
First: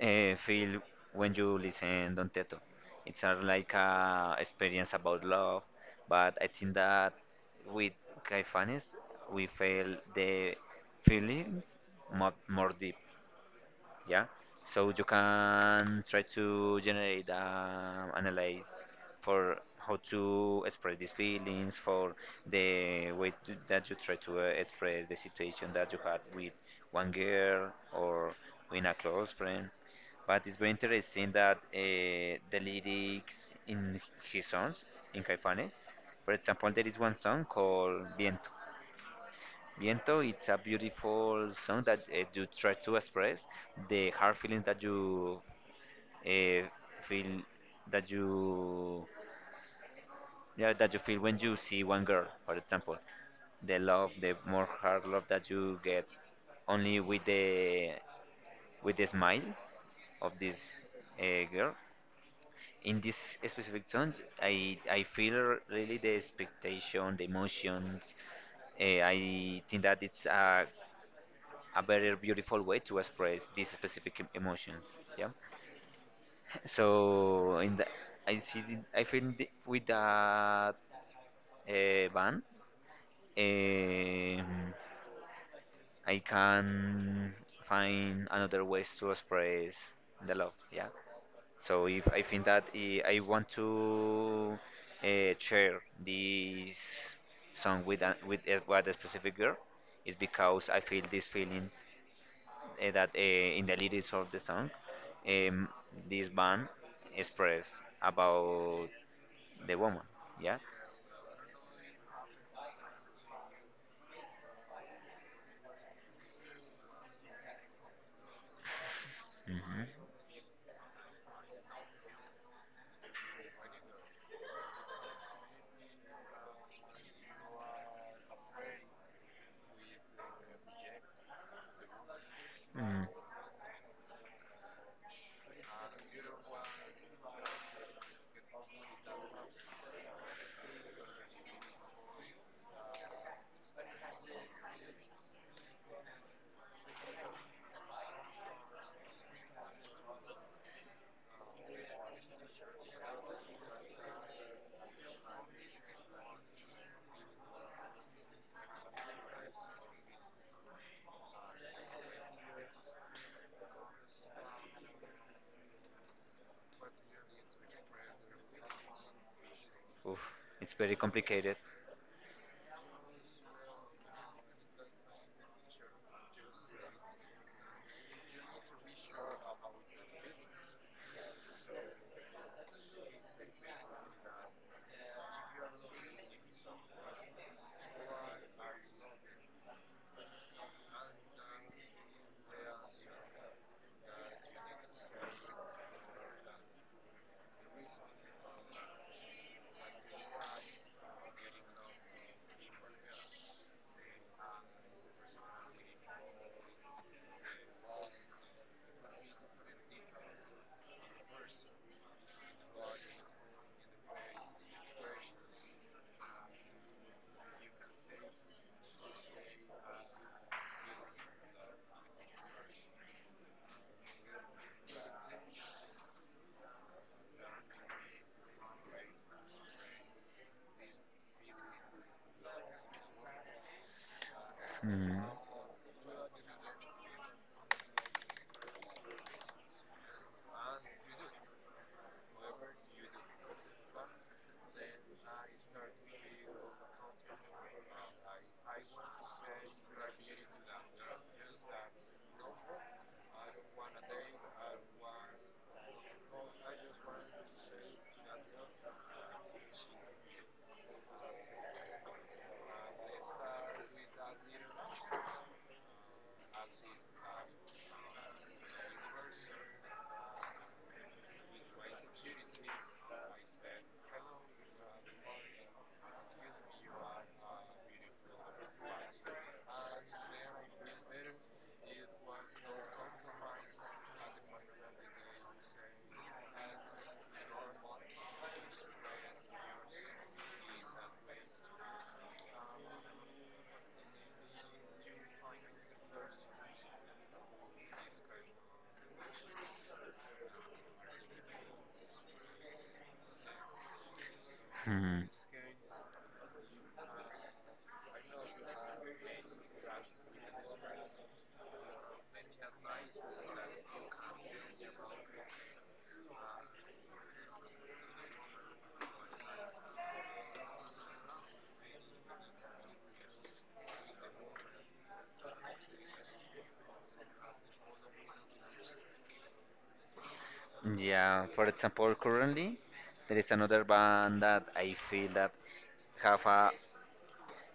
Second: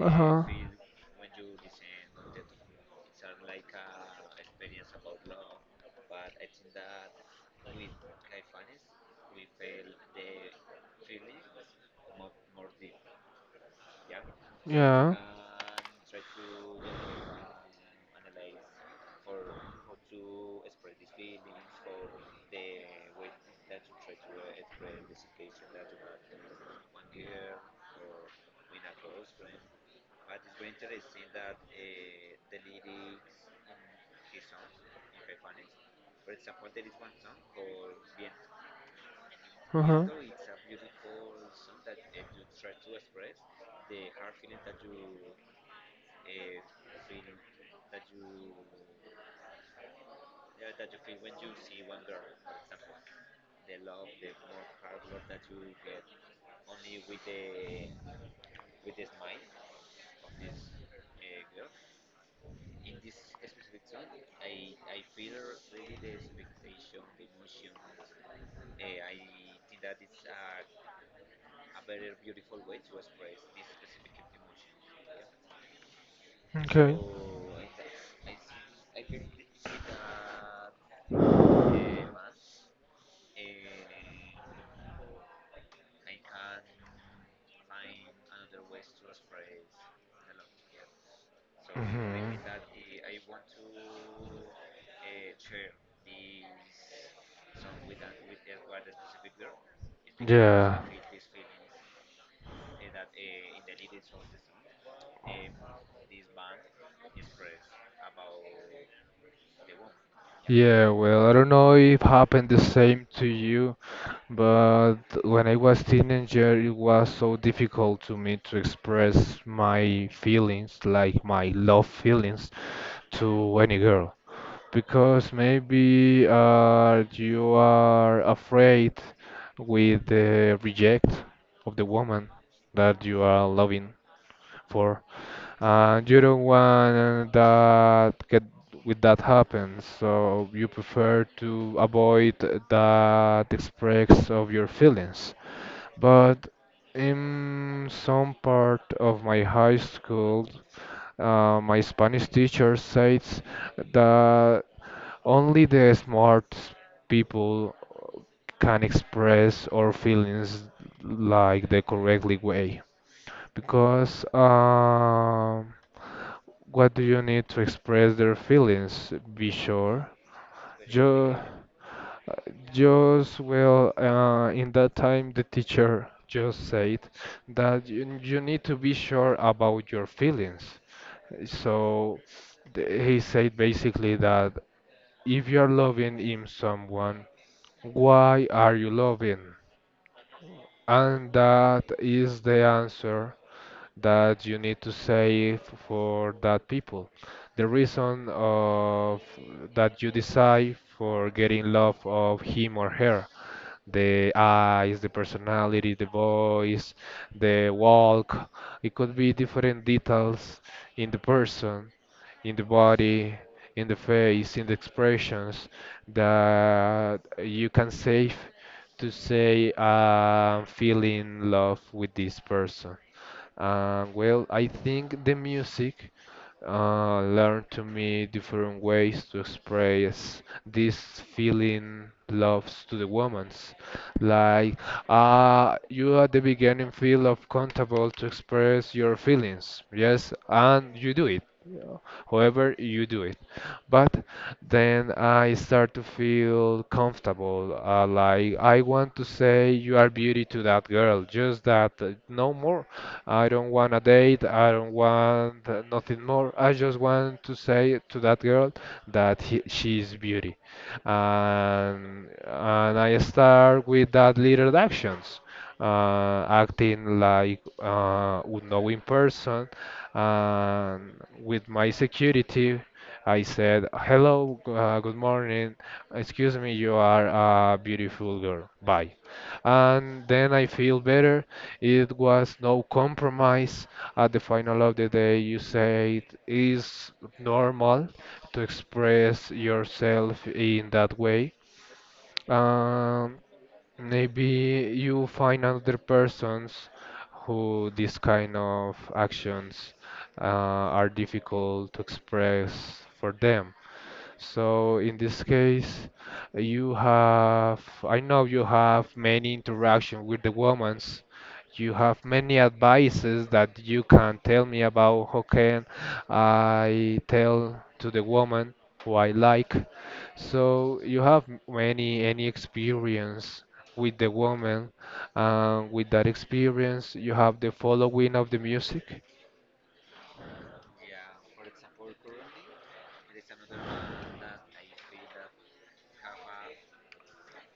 A: feel when you listen Don Teto. It's a, like a experience about love, but I think that with Caifanes we feel the feelings more deep. Yeah, so you
B: Yeah.
A: can try to generate analyze for how to express these feelings for the way to, that you try to express the situation that you had with one girl or with a close friend, but it's very interesting that the lyrics in his songs in Caifanes, for example, there is one song called Viento.
B: Uh-huh.
A: Viento, it's a beautiful song that you try to express the hard feelings that you uh, feel that you, yeah, that you feel when you see one girl, for example, the love, the more hard love that you get only with the smile of this girl. In this specific song, I feel really the expectation, the emotions. I think that it's a very beautiful way to express these specific emotions. Yeah.
B: Okay.
A: So in the, I see the- I think the, with that band, um, I can find another ways to express the love. Yeah. So if I
B: Hmm.
A: think that I want to share this song with a, with a, with a specific girl, it's because I
B: Yeah.
A: feel these feelings that in the lyrics of the song, um, this band express about the woman. Yeah.
B: Yeah, well, I don't know if happened the same to you, but when I was teenager, it was so difficult to me to express
A: Mhm.
B: my feelings, like my love feelings, to any girl. Because maybe you are afraid with the reject of the woman that
A: Mhm.
B: you are loving for. And you don't want that get with that happens, so you prefer to avoid that express of your feelings. But in some part of my high school, my Spanish teacher says that only the smart people can express our feelings like the correctly way. Because what do you need to express their feelings? Be sure.
A: Oof, it's very
B: Ju-
A: complicated.
B: just well, in that time, the teacher just said that you need to be sure about your feelings. So he said basically that if you are loving him someone, why are you loving? And that is the answer that you need to save for that people. The reason of that you decide for getting love of him or her. The eyes, the personality, the voice, the walk. It could be different details in the person, in the body, in the face, in the expressions that you can save to say I'm feeling love with this person. Well, I think the music learned to me different ways to express this feeling loves to the woman's. Like
A: Mhm.
B: you at the beginning feel of comfortable to express your feelings, yes, and you do it. Yeah. However, you do it. But then I start to feel comfortable. Like I want to say you are beauty to that girl, just that, no more. I don't want a date. I don't want nothing more. I just want to say to that girl that he, she is beauty and and I start with that little actions, acting like unknowing person, and with my security. I said, "Hello, good morning. Excuse me, you are a beautiful girl. Bye." And then I feel better. It was no compromise. At the final of the day, you say it is normal to express yourself in that way. Um, Maybe you find other persons who these kind of actions uh, are difficult to express for them. So in
A: Mhm.
B: this case, you have, I know you have many interaction with the women. You have many advices that you can tell me about how can I tell to the woman who I like. So you have many any experience with the woman. And with that experience, you have the following of the music.
A: Yeah. For example, currently there is another band that I feel that have a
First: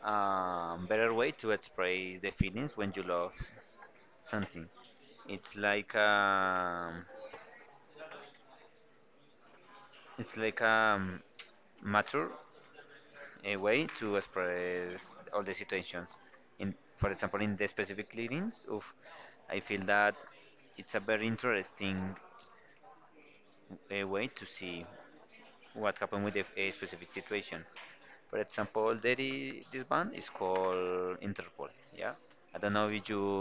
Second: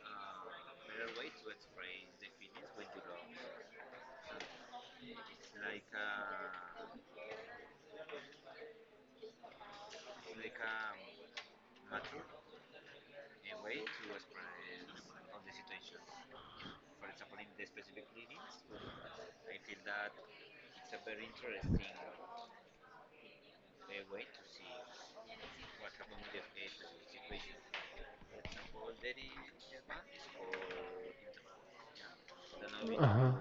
A: better way to express the feelings when you love something. It's like um, it's like mature a way to express all the situations. In, for example, in the specific readings, of, I feel that it's a very interesting way to see what happened with a specific situation. For example, there is, this band is called Interpol. Yeah, I don't know if you
B: Uh-huh.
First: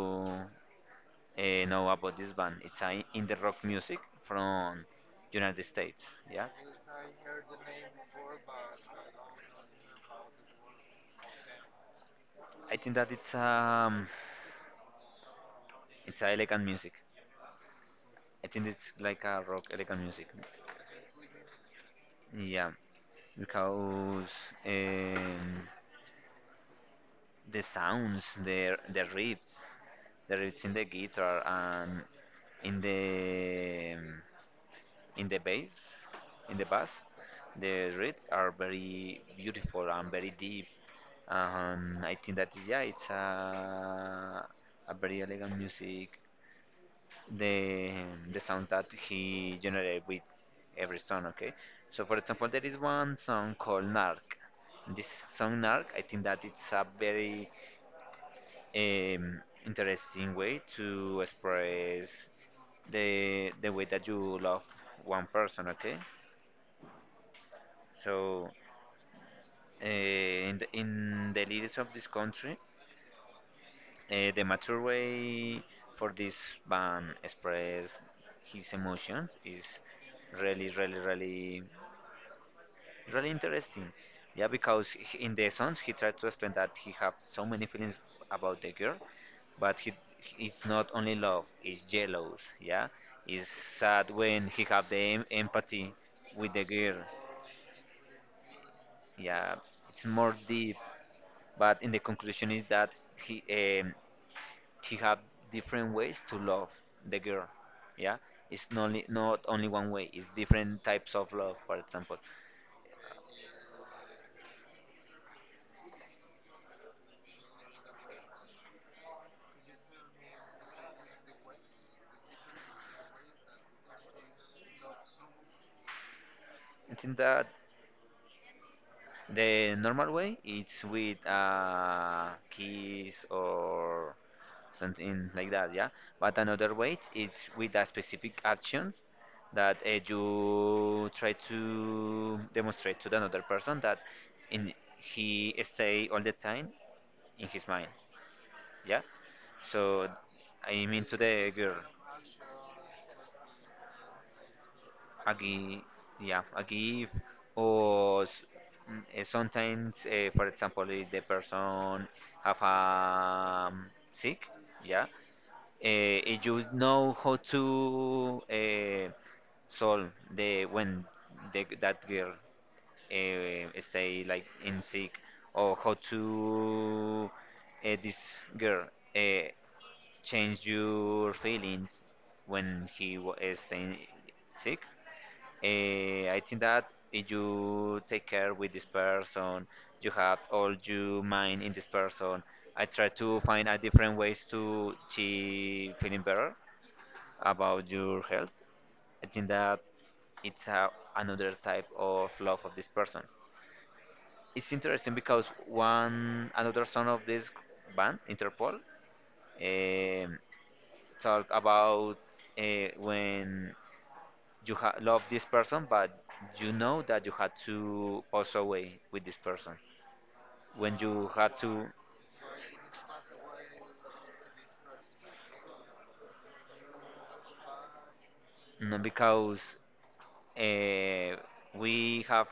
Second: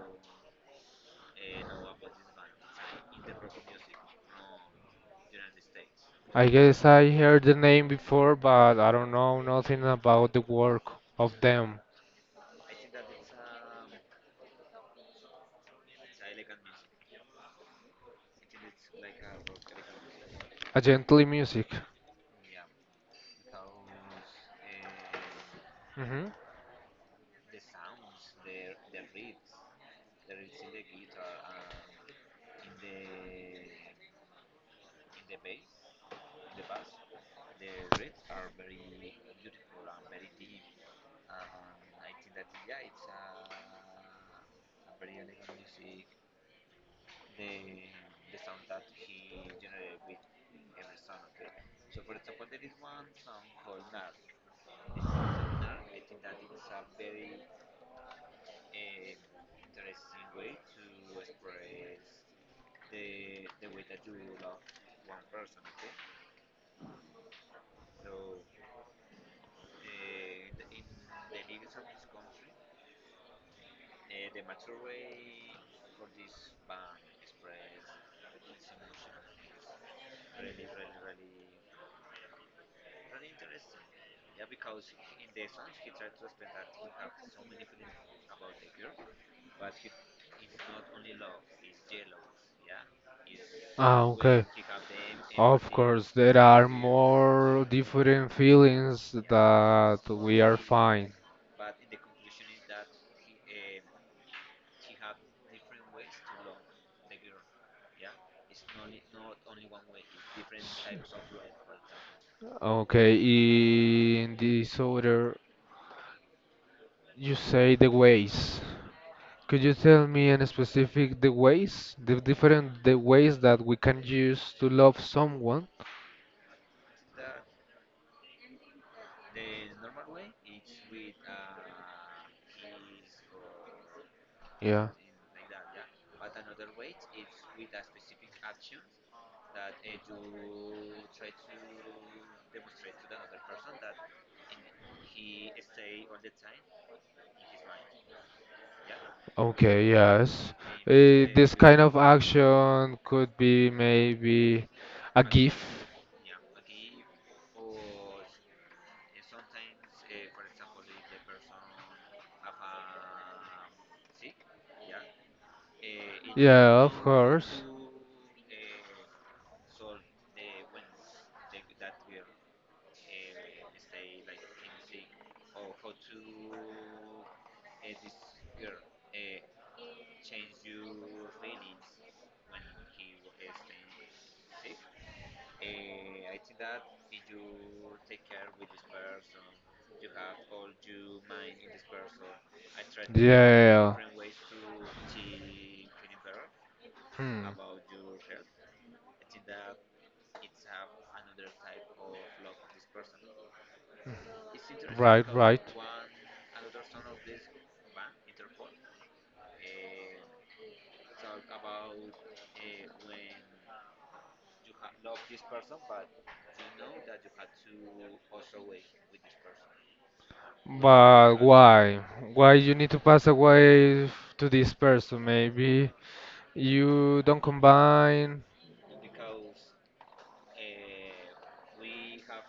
A: know about this band. It's a, in the rock music from United States. Yeah.
B: I guess I heard the name before, but I don't know nothing about the work of them.
A: I think that it's a elegant music. I think it's like a rock elegant music.
B: A gently music.
A: Yeah, because um,
B: Hmm.
A: the sounds, the riffs, the riffs in the guitar and in the in the bass, in the bass, the riffs are very beautiful and very deep. I think that yeah, it's a very elegant music the the sound that he generated with every song. Okay, so for example, there is one song called "Narc." This song "Narc," I think that it's a very interesting way to express the way that you love one person. Okay, so in the lyrics of this country. The mature way for this band express his emotions is really, really, really, really interesting. Yeah, because he- in the songs he tried to explain that he have so many feelings about the girl, but he it's not only love, it's jealous. Yeah, it's
B: Ah,
A: sad when
B: okay.
A: he have the
B: Of
A: empathy
B: course, there
A: with the
B: are
A: girl.
B: more different feelings
A: Yeah, it's
B: that
A: more
B: we are
A: deep.
B: fine.
A: But in the conclusion is that he, um, she have different ways to love the girl, yeah, it's not only, not only one way, it's different types of love. For example,
B: Okay, in this order, you say the ways. Could you tell me in specific the ways, the different the ways that we can use to love someone?
A: I think that the normal way it's with a kiss or
B: Yeah.
A: something like that, yeah, but another way it's with a specific actions that you try to demonstrate to the another person that in he stay all the time in his mind, yeah.
B: Okay,
A: So
B: yes.
A: I'm into the
B: This
A: girl.
B: kind of action could be maybe a gift.
A: Aquí, yeah, aquí if or s- mm, sometimes, for example, if the person have a sick, yeah, if you
B: Yeah, of
A: know how
B: course.
A: to solve the when the, that girl stay like in sick or how to this girl. Uh, Change your feelings when he is staying sick. I think that if you take care with this person, you have all your mind in this person. I try
B: Yeah,
A: to find a
B: yeah, yeah.
A: different ways to she feeling better
B: Hmm.
A: about your health. I think that it's a, another type of love of this person. It's interesting
B: Right,
A: because
B: right.
A: one another son of this band, Interpol, um, talk about when you ha love this person, but you know that you had to pass away with this person. When you
B: But
A: had to,
B: why? Why you need to pass away to this person? Maybe you don't combine.
A: no, because uh, we have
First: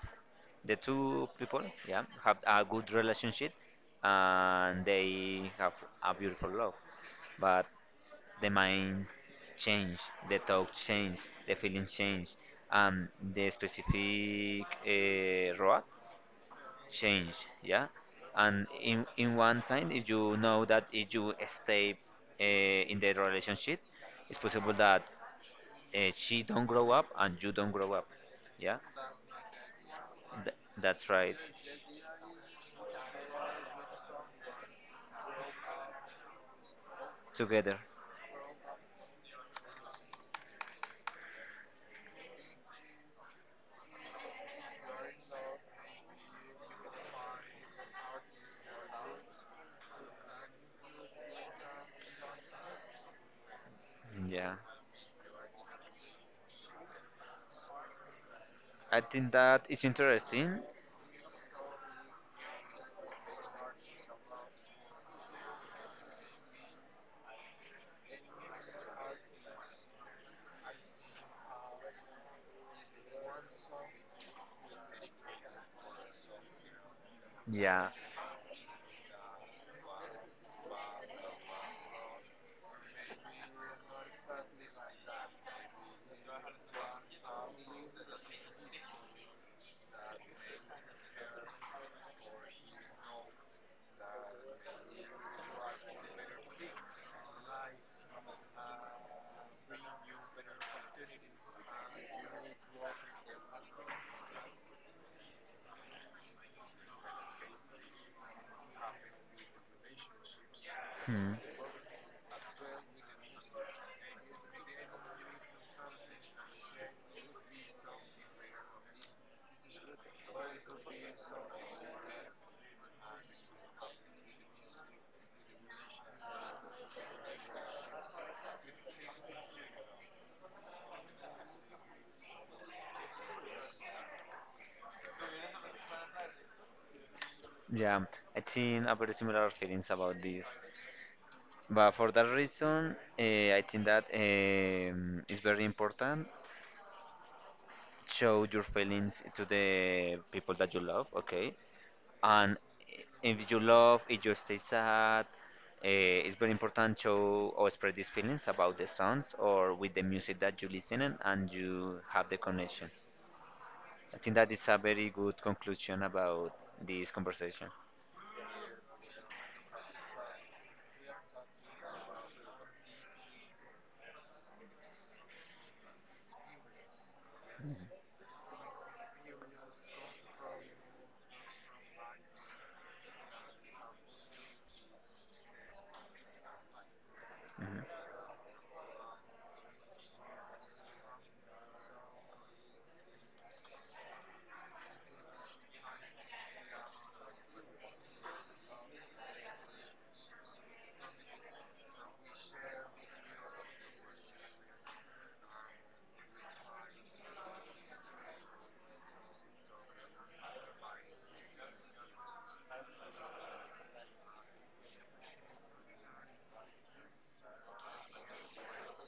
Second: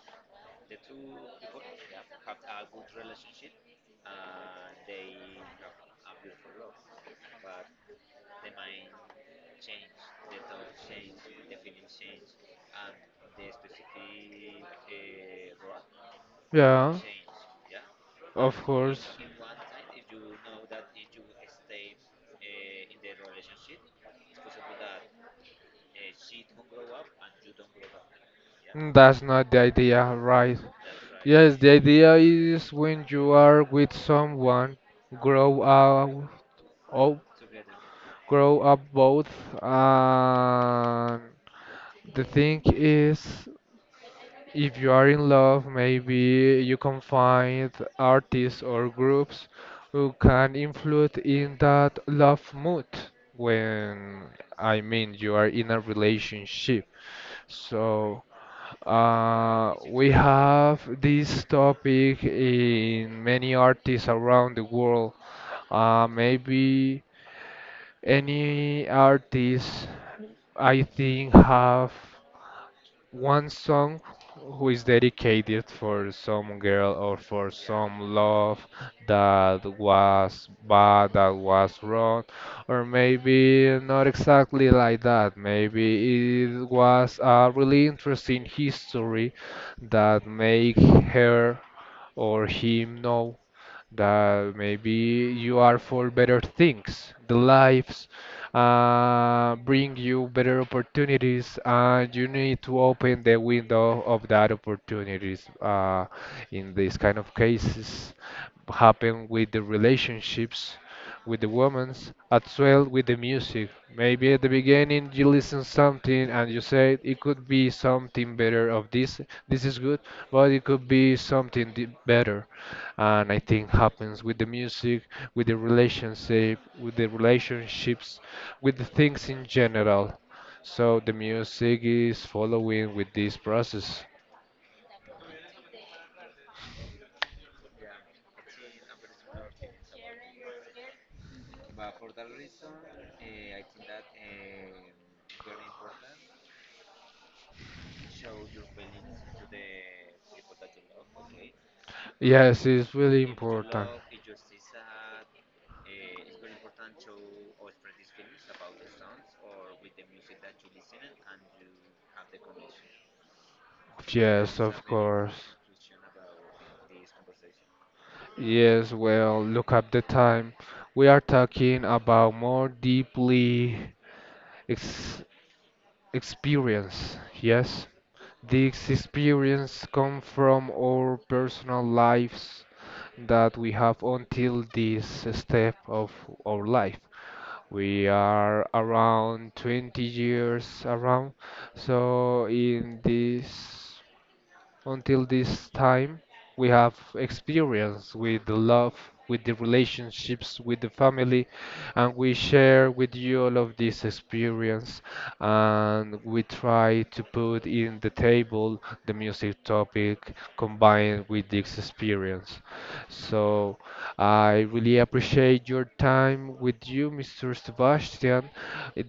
A: the two people, yeah, have a good relationship and they have a beautiful love. But the mind change, the talk change, the feelings change, and the specific road
B: Yeah,
A: change, yeah,
B: of
A: and
B: course.
A: in one time if you know that if you stay in the relationship it's possible that she don't grow up and you don't grow up, yeah.
B: Mm, that's not the idea, right?
A: That's right,
B: Yes, the idea is when you are with someone, grow up, oh,
A: together,
B: grow up both, and the thing is, if you are in love, maybe you can find artists or groups who can influence in that love mood when,
A: yeah.
B: I mean, you are in a relationship. So
A: I think that it's
B: we
A: interesting.
B: have this topic in many artists around the world. Maybe any artist I think have one song who is dedicated for some girl or for
A: Yeah.
B: some love that was bad, that was wrong, or maybe not exactly like that. Maybe it was a really interesting history that make her or him know that maybe you are for better things. The lives bring you better opportunities, and you need to open the window of that opportunities. In these kind of cases, happen with the relationships
A: Hmm.
B: with the women's as well with the music. Maybe at the beginning you listen something and you say it could be something better of this. This is good, but it could be something better and I think happens with the music, with the relationship, with the relationships, with the things in general. So the music is following with this process.
A: Yeah, I think I very similar feelings about this, but for that reason I think that it's very important show your feelings to the people that you love, okay? And
B: Yes, it's really
A: if you
B: important.
A: love, if you stay sad, it's very important to or spread these feelings about the songs or with the music that you listen and you have the connection. I think that
B: Yes,
A: it's a
B: of
A: very good
B: course.
A: conclusion about this conversation
B: Yes, well, look at the time. We are talking about more deeply ex experience. Yes. These experiences come from our personal lives that we have until this step of our life. We are around 20 years around, so in this, until this time, we have experience with the love, with the relationships, with the family, and we share with you all of this experience. And we try to put in the table the music topic combined with this experience. So I really appreciate your time with you, Mr. Sebastian.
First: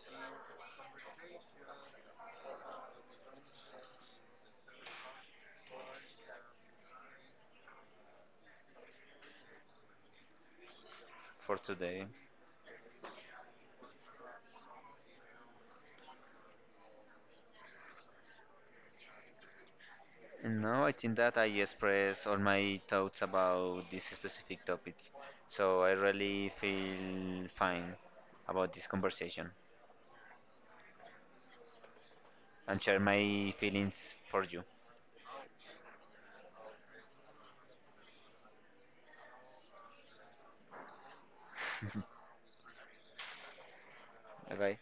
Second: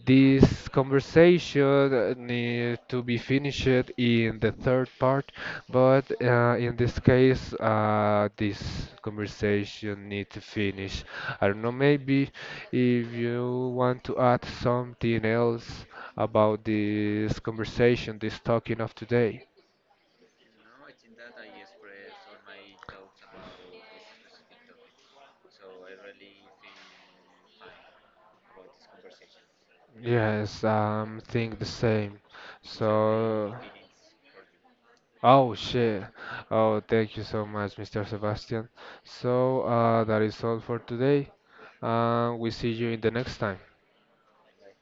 B: This conversation need to be finished in the third part, but in this case, this conversation need to finish. I
A: for
B: don't know,
A: today.
B: maybe if you want to add something else about this conversation, this talking of today.
A: No, I think that I express all my thoughts about these specific topics. So I really feel fine about this conversation.
B: Yes, I'm think the same.
A: And share my
B: So,
A: feelings for you.
B: oh shit. Oh, thank you so much, Mr. Sebastian. So, that is all for today. We see you in the next time.
A: Bye, bye.